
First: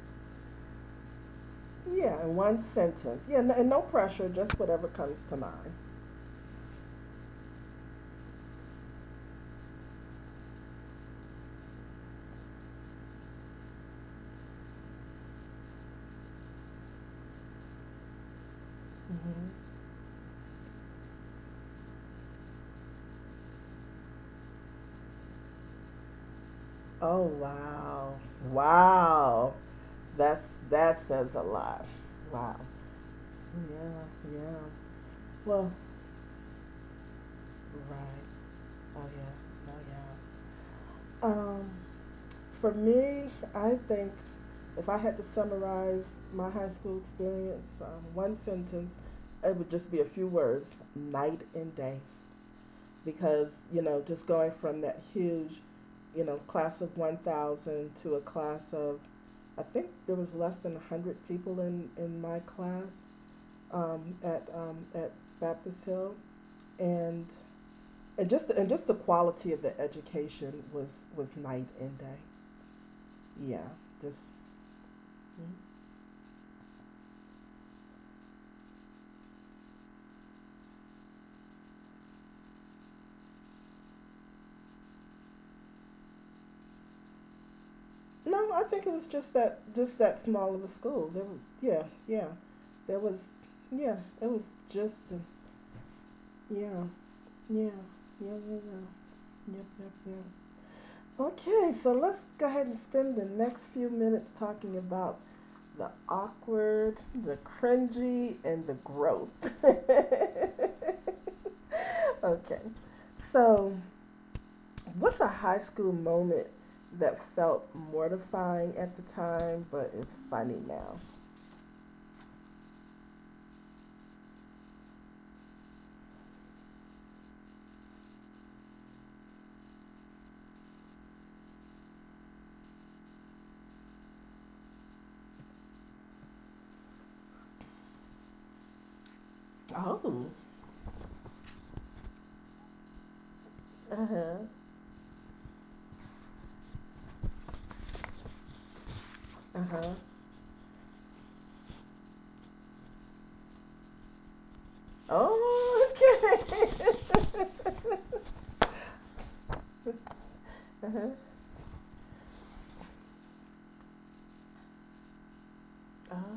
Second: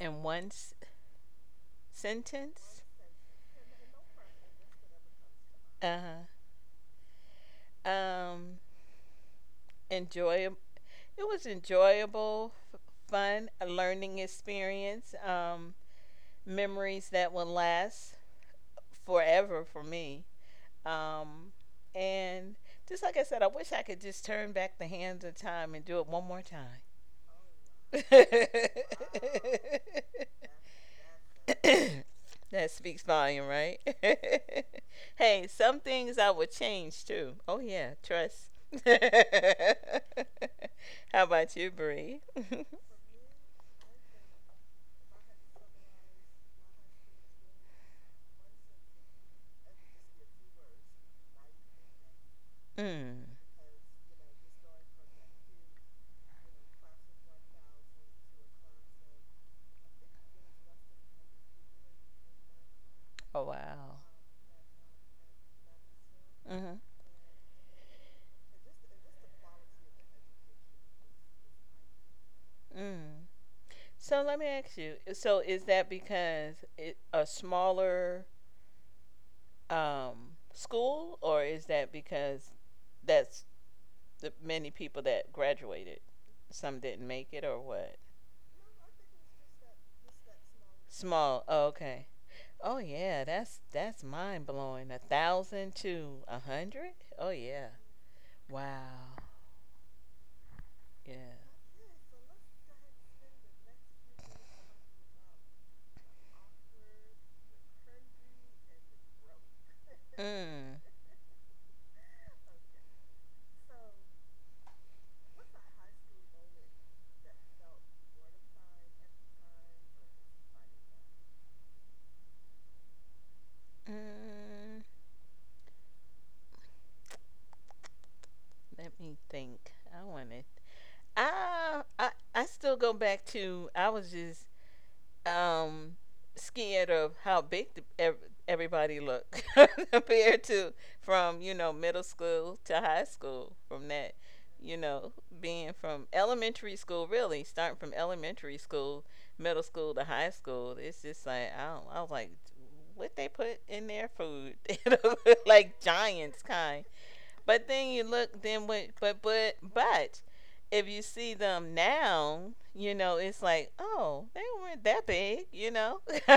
S2: In one s-
S1: Yeah, in one
S2: sentence,
S1: sentence. Yeah, n- and no pressure, just whatever comes to mind.
S2: uh-huh. um, Enjoy. It was enjoyable, f- fun, a learning experience, um, memories that will last
S1: Hmm.
S2: forever for me. Um, and just like I said, I wish I could just turn back the hands of time and do it one more time.
S1: Oh, wow.
S2: Wow.
S1: Wow. That's that says a lot. Wow.
S2: that speaks volume, right?
S1: Yeah, yeah.
S2: hey,
S1: Well,
S2: some things I would change too. Oh yeah,
S1: right.
S2: trust.
S1: Oh yeah.
S2: How
S1: Oh yeah.
S2: about you,
S1: Um,
S2: Bree?
S1: for me, I think if I had to summarize my high school experience, um, one sentence, it would just be a few words: night and day.
S2: mm.
S1: Because you know, just going from that huge, you know, class of one thousand to a class of, I think there was less than one hundred people in in my class
S2: Oh wow.
S1: um, at um, at Baptist Hill,
S2: Mm-hmm.
S1: and and just the, and just the quality of the education was was night and day.
S2: Mm.
S1: Yeah,
S2: So
S1: just,
S2: let me ask you. So is that because it, a smaller um, school, or is that because that's the many people that graduated? Some didn't make it, or what?
S1: no, I think it was just that just that small of a school. There, were,
S2: Small. Oh,
S1: yeah,
S2: okay.
S1: yeah,
S2: Oh
S1: there
S2: yeah,
S1: was,
S2: that's
S1: yeah,
S2: that's
S1: it
S2: mind
S1: was
S2: blowing. A
S1: just a,
S2: thousand to a
S1: yeah,
S2: hundred? Oh yeah.
S1: yeah, yeah, yeah,
S2: Wow.
S1: yeah, yep, yep, yep.
S2: Yeah.
S1: Okay, so let's go ahead and spend the next few minutes talking about the awkward, the cringy, and the growth.
S2: Mm.
S1: Okay. So, what's a high school moment that felt mortifying at the time but is funny now?
S2: Mm. Let me think. I wanted. Ah, I I still go back to. I was just um, scared of how big the, ev- everybody looked
S1: Oh.
S2: compared to from you know middle school to high school. From that, you know, being from elementary school, really starting from elementary school, middle
S1: Uh
S2: school
S1: huh.
S2: to high school, it's just like I, don't, I was like, what they put in their food, like
S1: Oh,
S2: giants
S1: okay.
S2: kind, but then you look, then what? But but but if you see them now, you know it's like, oh, they weren't that big, you know.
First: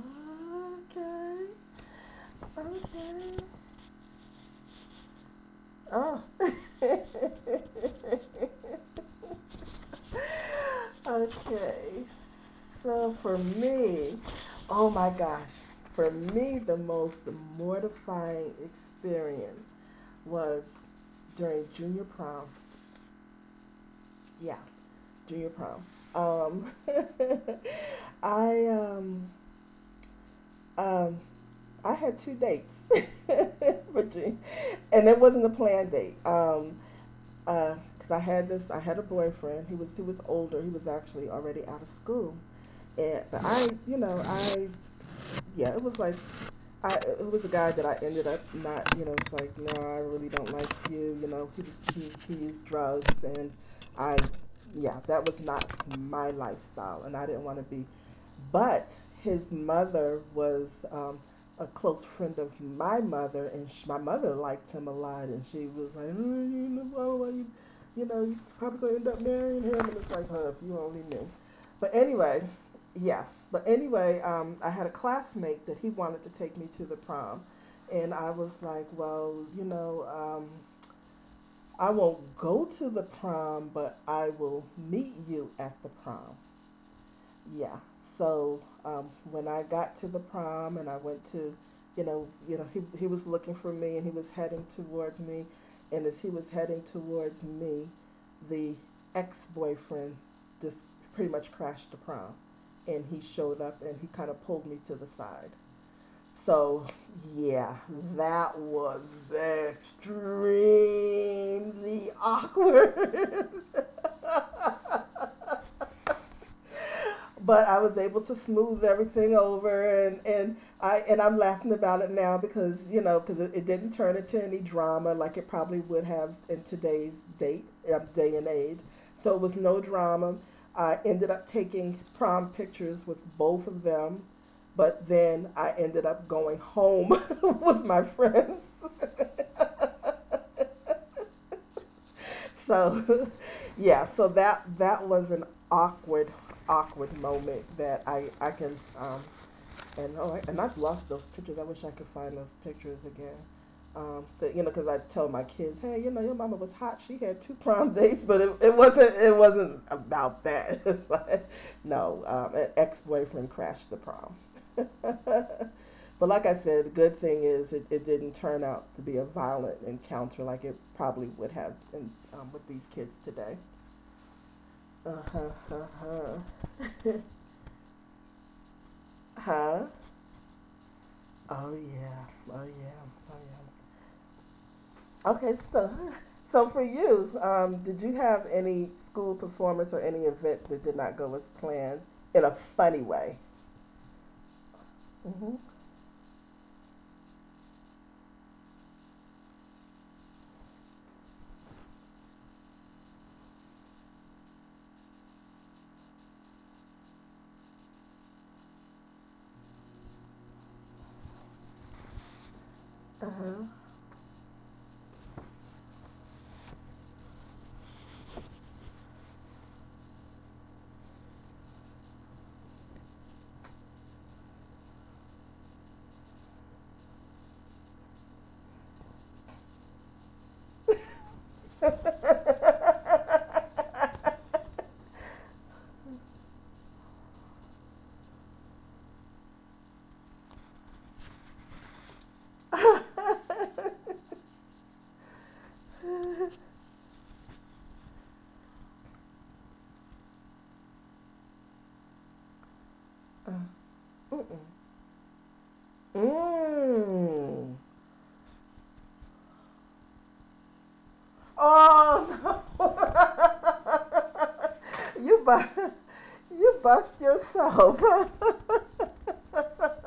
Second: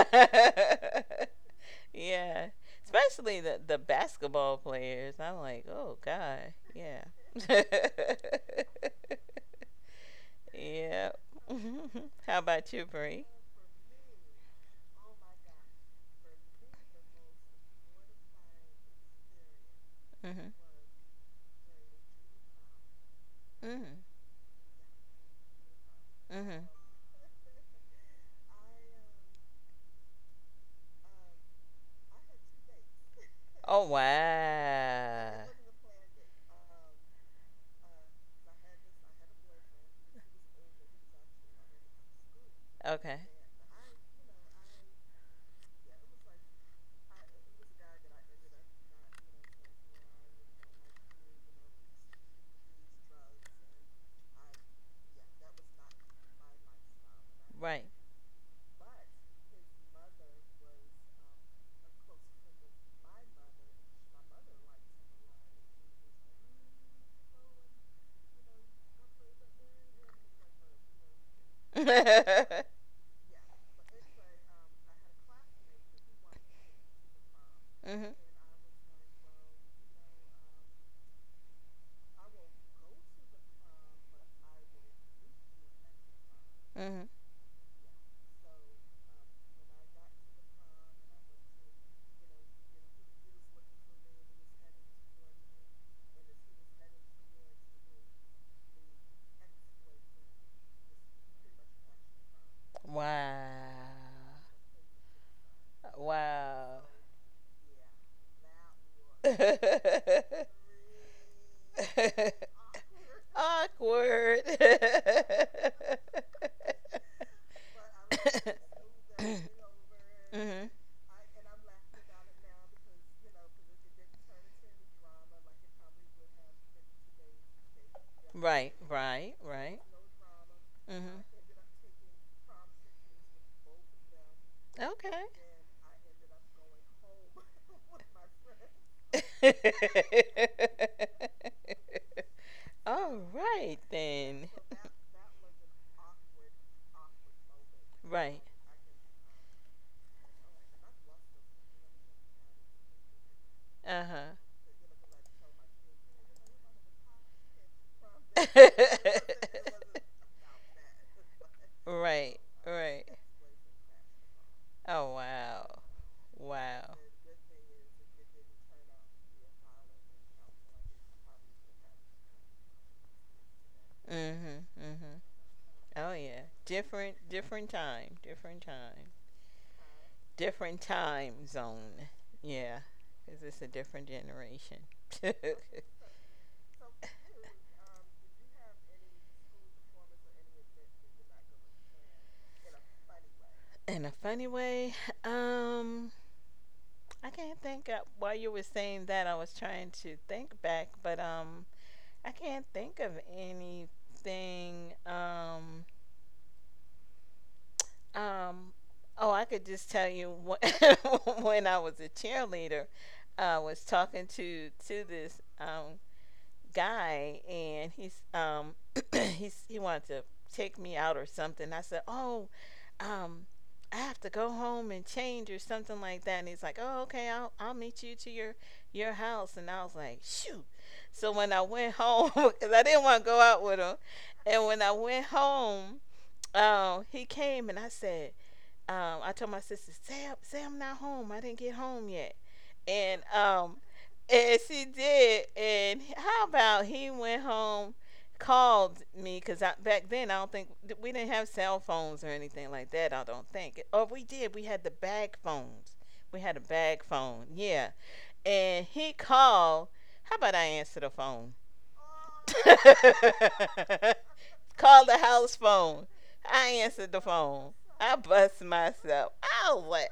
S2: yeah,
S1: Okay.
S2: especially the the basketball players. I'm like, oh
S1: Okay. Oh.
S2: god, yeah, yeah.
S1: Okay.
S2: How about you,
S1: So
S2: Bree?
S1: for me, oh my gosh, for me, the most mortifying experience
S2: Mm-hmm.
S1: was during junior prom.
S2: Mm-hmm.
S1: Yeah. Junior prom.
S2: Mm-hmm.
S1: Um, I um, um, I had two dates
S2: Oh
S1: for junior, and it wasn't
S2: wow.
S1: a planned date. Um, uh 'cause I had this, I had a boyfriend. He was he was older. He was actually already out of school.
S2: Okay.
S1: And but I, you know, I yeah, it was like, I it was a guy that I ended up, not, you know, it's like, no, I really don't like you. You know, he was he, he used drugs, and I, yeah, that was not my lifestyle, and I didn't want to
S2: Right.
S1: be. But his mother was um, a close friend of my mother, and sh my mother liked him a lot, and she was like, oh, you know, blah, you, you know, you probably gonna end up marrying him, and it's like, huh, if you only knew.
S2: mhm.
S1: But anyway, yeah. But anyway, um, I had a classmate that he wanted to take me to the prom, and I was like, well, you know, um, I won't go to the prom, but I will meet you at the prom,
S2: Mhm.
S1: yeah. So um, when I got to the prom and I went to, you know, you know, he he was looking for me and he was heading towards me, and as he was heading towards me, the ex-boyfriend just pretty much crashed the prom, and he showed
S2: Wow.
S1: up and he kind of pulled me to the side.
S2: Wow.
S1: So yeah, that was extremely awkward.
S2: Awkward.
S1: But I was able to smooth everything over, and and
S2: mhm.
S1: I and I'm laughing about it now because you know because it, it didn't turn into any drama like it probably would have in today's date uh, day and
S2: Right.
S1: age.
S2: Right.
S1: So it was
S2: Right.
S1: no drama. I
S2: Mhm.
S1: ended up taking prom pictures with both of them,
S2: Okay.
S1: but
S2: and
S1: then I ended up going home with my friends.
S2: I ended up going home with my friends. All
S1: So
S2: right
S1: yeah, so
S2: then. So
S1: that
S2: that
S1: that was an awkward awkward moment that I
S2: right.
S1: I can, um, and oh, and I've lost those pictures. I wish I could find those pictures again.
S2: Uh
S1: Um,
S2: huh.
S1: that, you know, because I tell my kids, hey, you know, your mama was hot. She had two prom dates, but it,
S2: it
S1: it wasn't it wasn't
S2: wasn't
S1: about that. It's like, no,
S2: right.
S1: um, an ex
S2: Right.
S1: boyfriend crashed the prom.
S2: Oh wow.
S1: But like I said, the
S2: Wow.
S1: good
S2: The good
S1: thing
S2: thing
S1: is it, it
S2: is it
S1: didn't
S2: it
S1: turn out to be a violent encounter like it probably would have in, um, with these kids today.
S2: didn't turn up. Mhm.
S1: Uh
S2: Mhm.
S1: huh. Uh
S2: Oh yeah.
S1: huh.
S2: Different. Different time. Different time.
S1: Huh.
S2: Different time
S1: Oh
S2: zone.
S1: yeah. Oh
S2: Yeah.
S1: yeah. Oh
S2: Cause it's a
S1: yeah.
S2: different generation.
S1: Okay, so so for you, um, did you have any school performance or any event that did not go as planned in a funny way?
S2: in a funny way.
S1: Mm-hmm.
S2: Um, I can't think. Of, while you were saying that, I was trying to think back, but um, I can't think of anything. Um, um, oh, I could just tell you wh- when I was a cheerleader, I
S1: Uh-huh.
S2: was talking to to this um guy and he's um he's he wanted to take me out or something. I said, "Oh, um I have to go home and change or something like that." And he's like, "Oh, okay. I'll I'll meet you to your your house." And I was like, "Shoot." So when I went home cuz I didn't want to go out with him, and when I went home, um he came and I said, um, I told my sister, "Say, I say I'm not home. I didn't get home yet," and um, and she did. And how about he went home, called me because back then I don't think we didn't have cell phones or anything like that. I don't think, or we did. We had the bag phones.
S1: Mm-mm.
S2: We had a bag phone,
S1: Mm.
S2: yeah. And he called. How about I answer the phone?
S1: Oh no!
S2: Call the
S1: you
S2: house
S1: bu-
S2: phone. I
S1: you
S2: answered the
S1: bust
S2: phone.
S1: yourself.
S2: I bust myself. I was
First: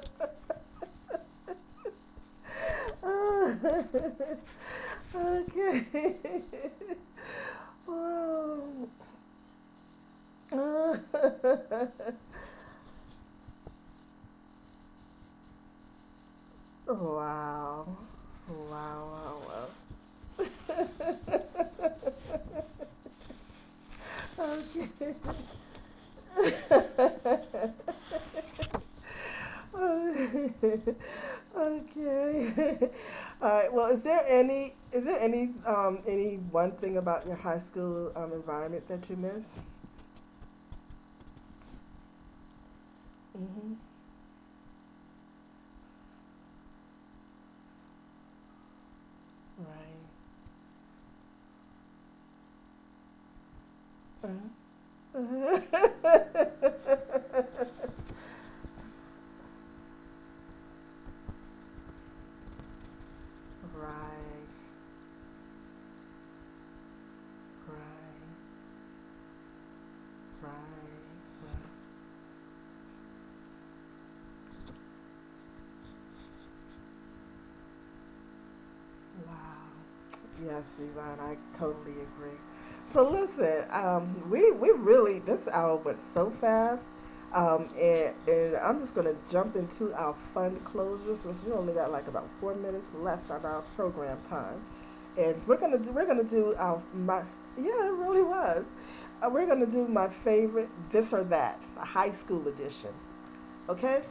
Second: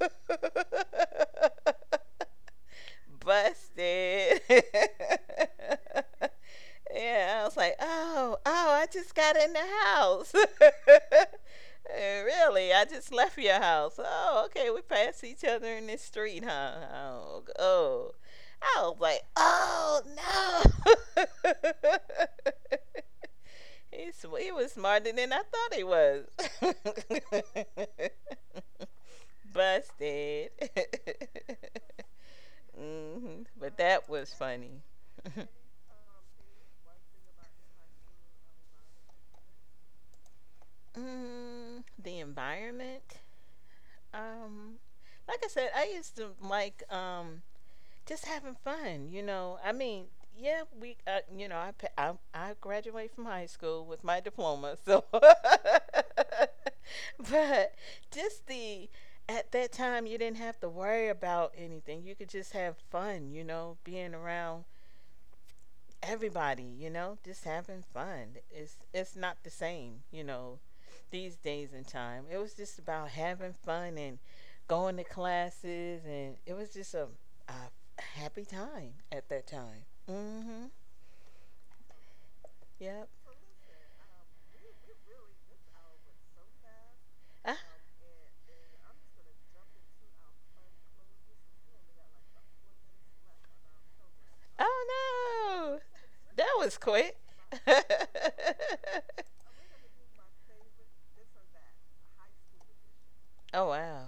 S2: like, "Ow." busted.
S1: Okay.
S2: yeah, I was like, oh, oh, I
S1: Oh.
S2: just got in the house. "Eh, really? I just left your house. Oh, okay. We passed each other in the street, huh? Oh,
S1: Wow.
S2: oh.
S1: Wow.
S2: I was like,
S1: Wow. Wow.
S2: oh no. He's, he was
S1: Okay.
S2: smarter than I thought he was. Busted.
S1: Okay.
S2: hmm.
S1: All right.
S2: But
S1: Well, is
S2: that
S1: there
S2: was
S1: any,
S2: funny.
S1: is there any um any one thing about your high school um environment that you miss?
S2: mm, the environment.
S1: Mm-hmm.
S2: Um, like I said, I used to like um just having fun. You know, I
S1: Right.
S2: mean, yeah, we. Uh, you know, I, pa- I I graduated from high school with my
S1: Uh,
S2: diploma, so. but just the at that time you didn't have to worry about anything. You could just have fun. You know, being
S1: right.
S2: around everybody, you know, just
S1: Right.
S2: having fun. It's it's not the same, you
S1: Right.
S2: know, these
S1: Right.
S2: days and time. It was just about having fun and going to classes, and it was just a, a happy time at that
S1: Wow.
S2: time. Mm-hmm.
S1: Yes, Yvonne, I totally agree. So
S2: Yep.
S1: listen, um, we we really this hour went so fast,
S2: Ah,
S1: um, and and I'm just gonna jump into our fun closure since we only got like about four minutes left on our program time, and we're gonna
S2: oh
S1: do, we're gonna
S2: no, that
S1: do
S2: was
S1: our
S2: quick.
S1: my, yeah it really was, uh, we're gonna do my favorite this or that, a high school edition.
S2: oh
S1: Okay,
S2: wow,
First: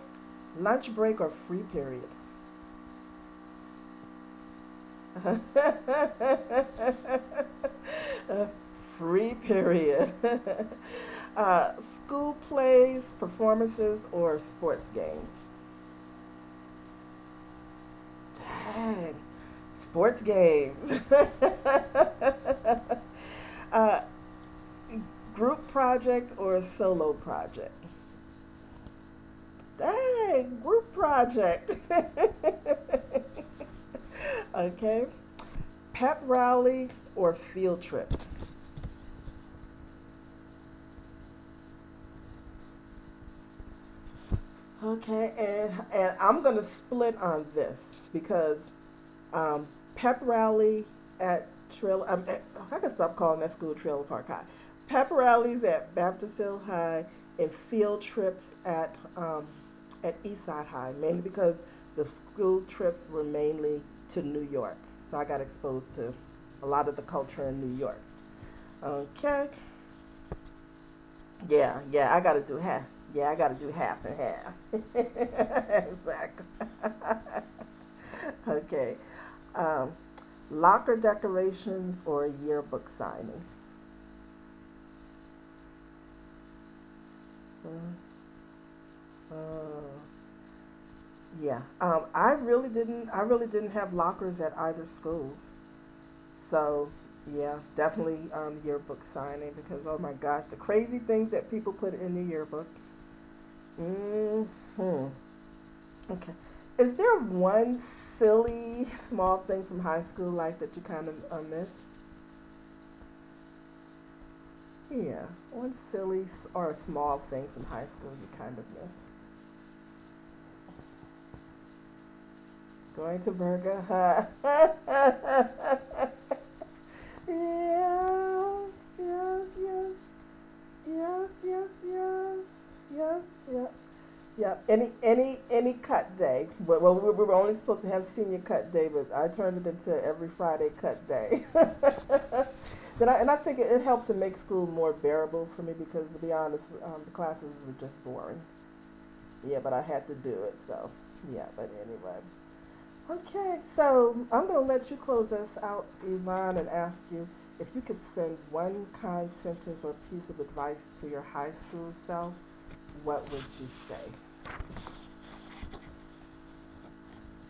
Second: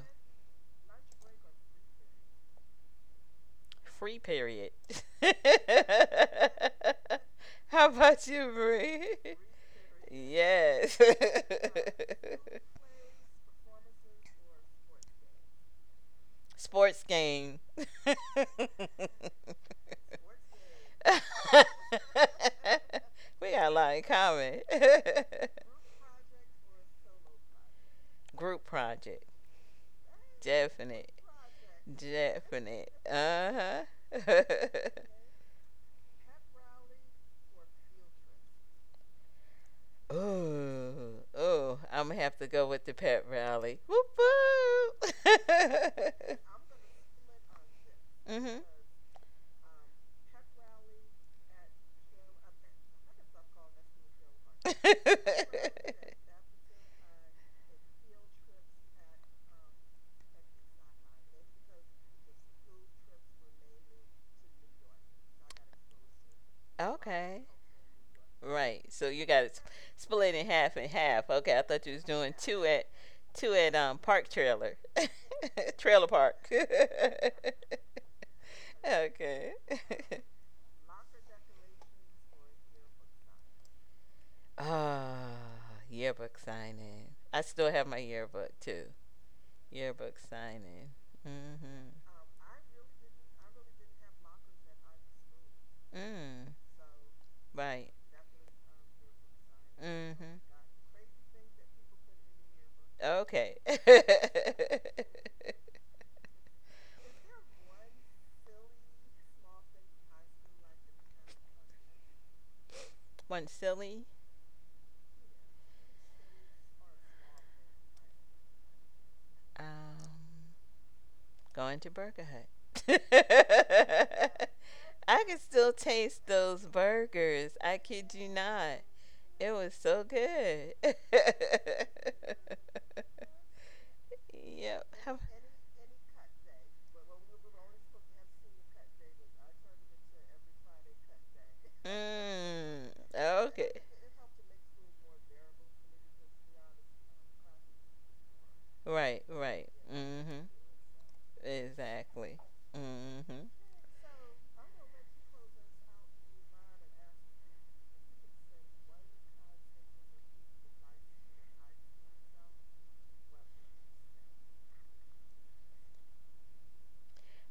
S1: lunch break or free period.
S2: free period. How about you, Marie?
S1: Free period.
S2: Yes.
S1: uh, school plays, performances, or sports games?
S2: Sports game. we
S1: Dang. Sports games.
S2: got a lot
S1: uh,
S2: in common.
S1: group project or solo project?
S2: Group project.
S1: Dang, group
S2: Definite.
S1: project.
S2: Definite. Uh huh.
S1: Okay. Pep rally or field trips?
S2: Ooh, ooh, I'm gonna have to go with the pet rally. Whoop
S1: Okay, and and I'm gonna split on this
S2: whoop.
S1: because um, pep rally at Trail. Um, eh, I can stop calling that school Trailer Park High.
S2: mhm.
S1: Pep rallies at Baptist Hill High and field trips at um, at Eastside High, mainly because the school trips were mainly to New York, so I got exposed to a lot of the
S2: okay.
S1: culture in New York.
S2: Right. So you got
S1: Okay,
S2: it split in half and half. Okay, I
S1: yeah,
S2: thought you was
S1: yeah, I
S2: doing
S1: gotta do
S2: two
S1: half.
S2: at
S1: Yeah, I
S2: two
S1: gotta do
S2: at um
S1: half and
S2: park
S1: half.
S2: trailer. trailer park.
S1: Exactly. Okay.
S2: okay.
S1: Um, locker decorations or yearbook signing.
S2: Ah, yearbook signing. I still have my
S1: Mhm.
S2: yearbook too. Yearbook signing.
S1: Yeah.
S2: Mm-hmm.
S1: Um, I really didn't. I really didn't have lockers at either schools.
S2: Mm.
S1: So, yeah,
S2: Right.
S1: definitely um, yearbook signing because oh my gosh, the
S2: Mm-hmm.
S1: crazy things that people put in the yearbook.
S2: Okay.
S1: Hmm. Okay. Is there one silly small thing from high school life that you kind of, uh, miss?
S2: One silly.
S1: Yeah, one silly s- or a small thing from high school you kind of miss.
S2: Um Going to Burger Hut.
S1: Going to Burger Hut.
S2: I can still taste those burgers. I kid you
S1: Yes,
S2: not.
S1: yes,
S2: It was
S1: yes,
S2: so good.
S1: yes, yes, yes, yes, yes. Yeah,
S2: yep.
S1: any,
S2: Have-
S1: any, any cut day, well, well, we were only supposed to have senior cut day, but I turned it into every Friday cut day.
S2: Mm,
S1: Then I, and I think it,
S2: okay.
S1: it helped to make school more bearable for me because, to be honest, um, the classes were just boring.
S2: Right,
S1: Yeah,
S2: right.
S1: but I had to
S2: Mm-hmm.
S1: do it, so, yeah, but anyway.
S2: Exactly. Mm-hmm.
S1: Okay, so I'm gonna let you close us out, Yvonne, and ask you, if you could send one kind sentence or piece of advice to your high school self, what would you say?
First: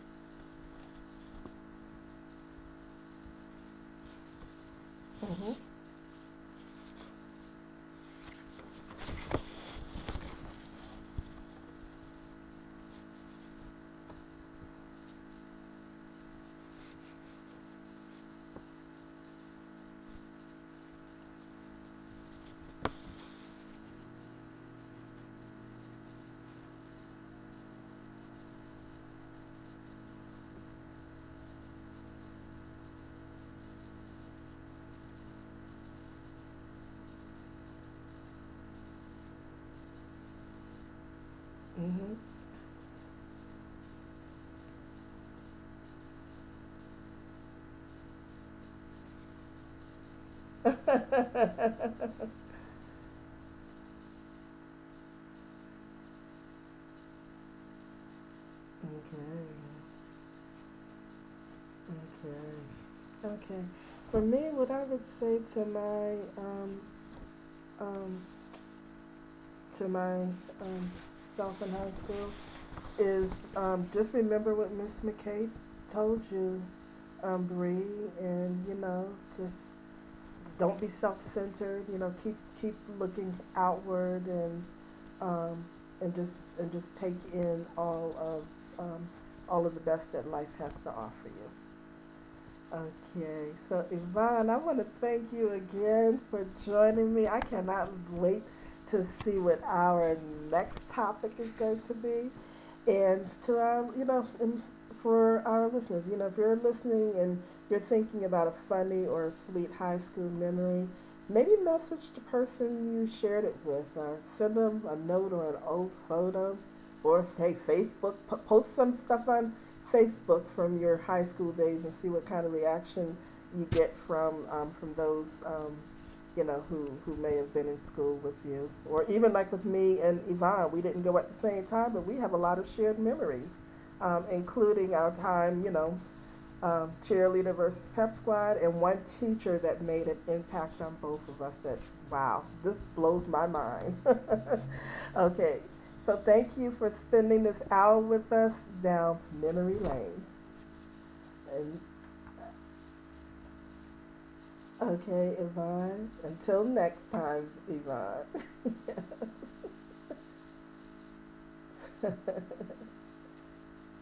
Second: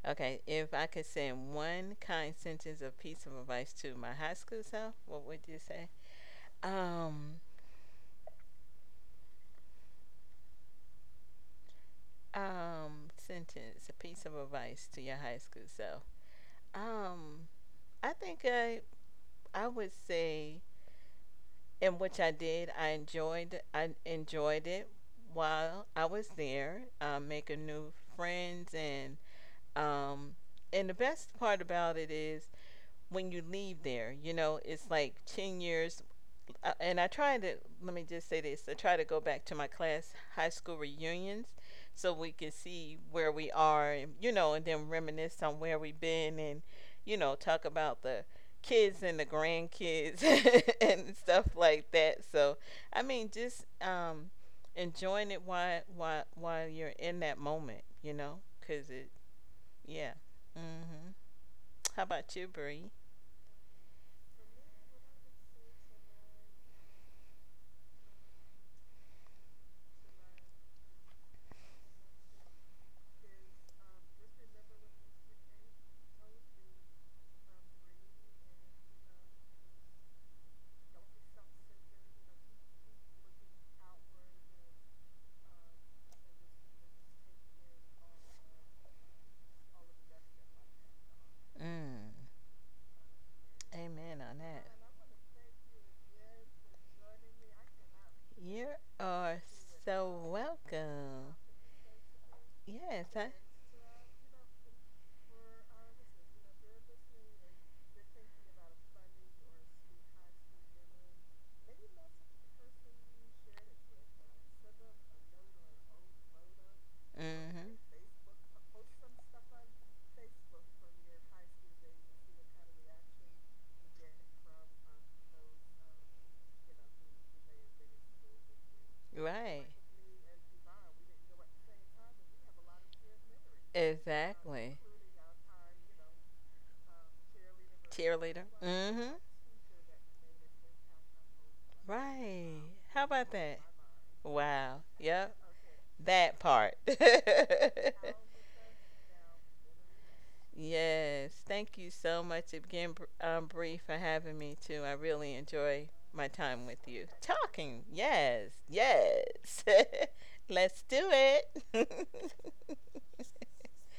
S2: Okay, if I could send one kind sentence of piece of advice to my high school self, what would
S1: Mm-hmm.
S2: you say? Um, um Sentence a piece of advice to your high school self um I think I I would say and which I did i enjoyed i enjoyed it while I was there um, making new friends and um and the best part about it is when you leave there you know it's like ten years uh, and I try to let me just say this. I try to go back to my class high school reunions so
S1: Mhm.
S2: we can see where we are, and, you know, and then reminisce on where we've been, and you know, talk about the kids and the grandkids and stuff like that.
S1: Okay,
S2: So I mean, just um, enjoying it while while while you're in that moment, you know, cause it yeah. Mhm. How about you,
S1: okay,
S2: Bree?
S1: okay. For me, what I would say to my um, um, to my um, self in high school is, um, just remember what Miss McKay told you, um, Bree, and you know, just don't be self-centered. You know, keep keep looking outward and, um, and just and just take in all of um, all of the best that life has to offer you.
S2: Mm.
S1: Okay, so
S2: Amen on
S1: Yvonne, I
S2: that.
S1: want to thank you again for joining me. I cannot wait
S2: You
S1: to see
S2: are
S1: what
S2: so
S1: our next topic
S2: welcome.
S1: is going to be.
S2: Yes,
S1: And
S2: huh?
S1: to our, you know, and for our listeners, you know, if you're listening and you're thinking about a funny or a sweet high school memory, maybe message the person you shared it with or send them a note or an old photo, or hey,
S2: Mm-hmm.
S1: Facebook, p- post some stuff on Facebook from your high school days and see what kind of reaction you get from um, from those um, you know who who may have been in school with you, or even like with
S2: Right.
S1: me and Yvonne, we didn't go at the same time, but we have a lot of shared memories, um,
S2: Exactly.
S1: including our time, you know, um, cheerleader versus pep
S2: Cheerleader.
S1: squad, and one
S2: Mm-hmm.
S1: teacher that made an impact on both of us. That wow,
S2: Right.
S1: this
S2: How
S1: blows
S2: about
S1: my
S2: that?
S1: mind.
S2: Wow. Yep.
S1: Okay, so
S2: That
S1: thank you
S2: part.
S1: for spending this hour with us down memory lane.
S2: Yes, thank
S1: And
S2: you so much again, Br- um, Bree, for having me too. I really
S1: okay,
S2: enjoy
S1: Yvonne,
S2: my
S1: until
S2: time with you.
S1: next time,
S2: Talking,
S1: Yvonne.
S2: yes, yes. Let's do it.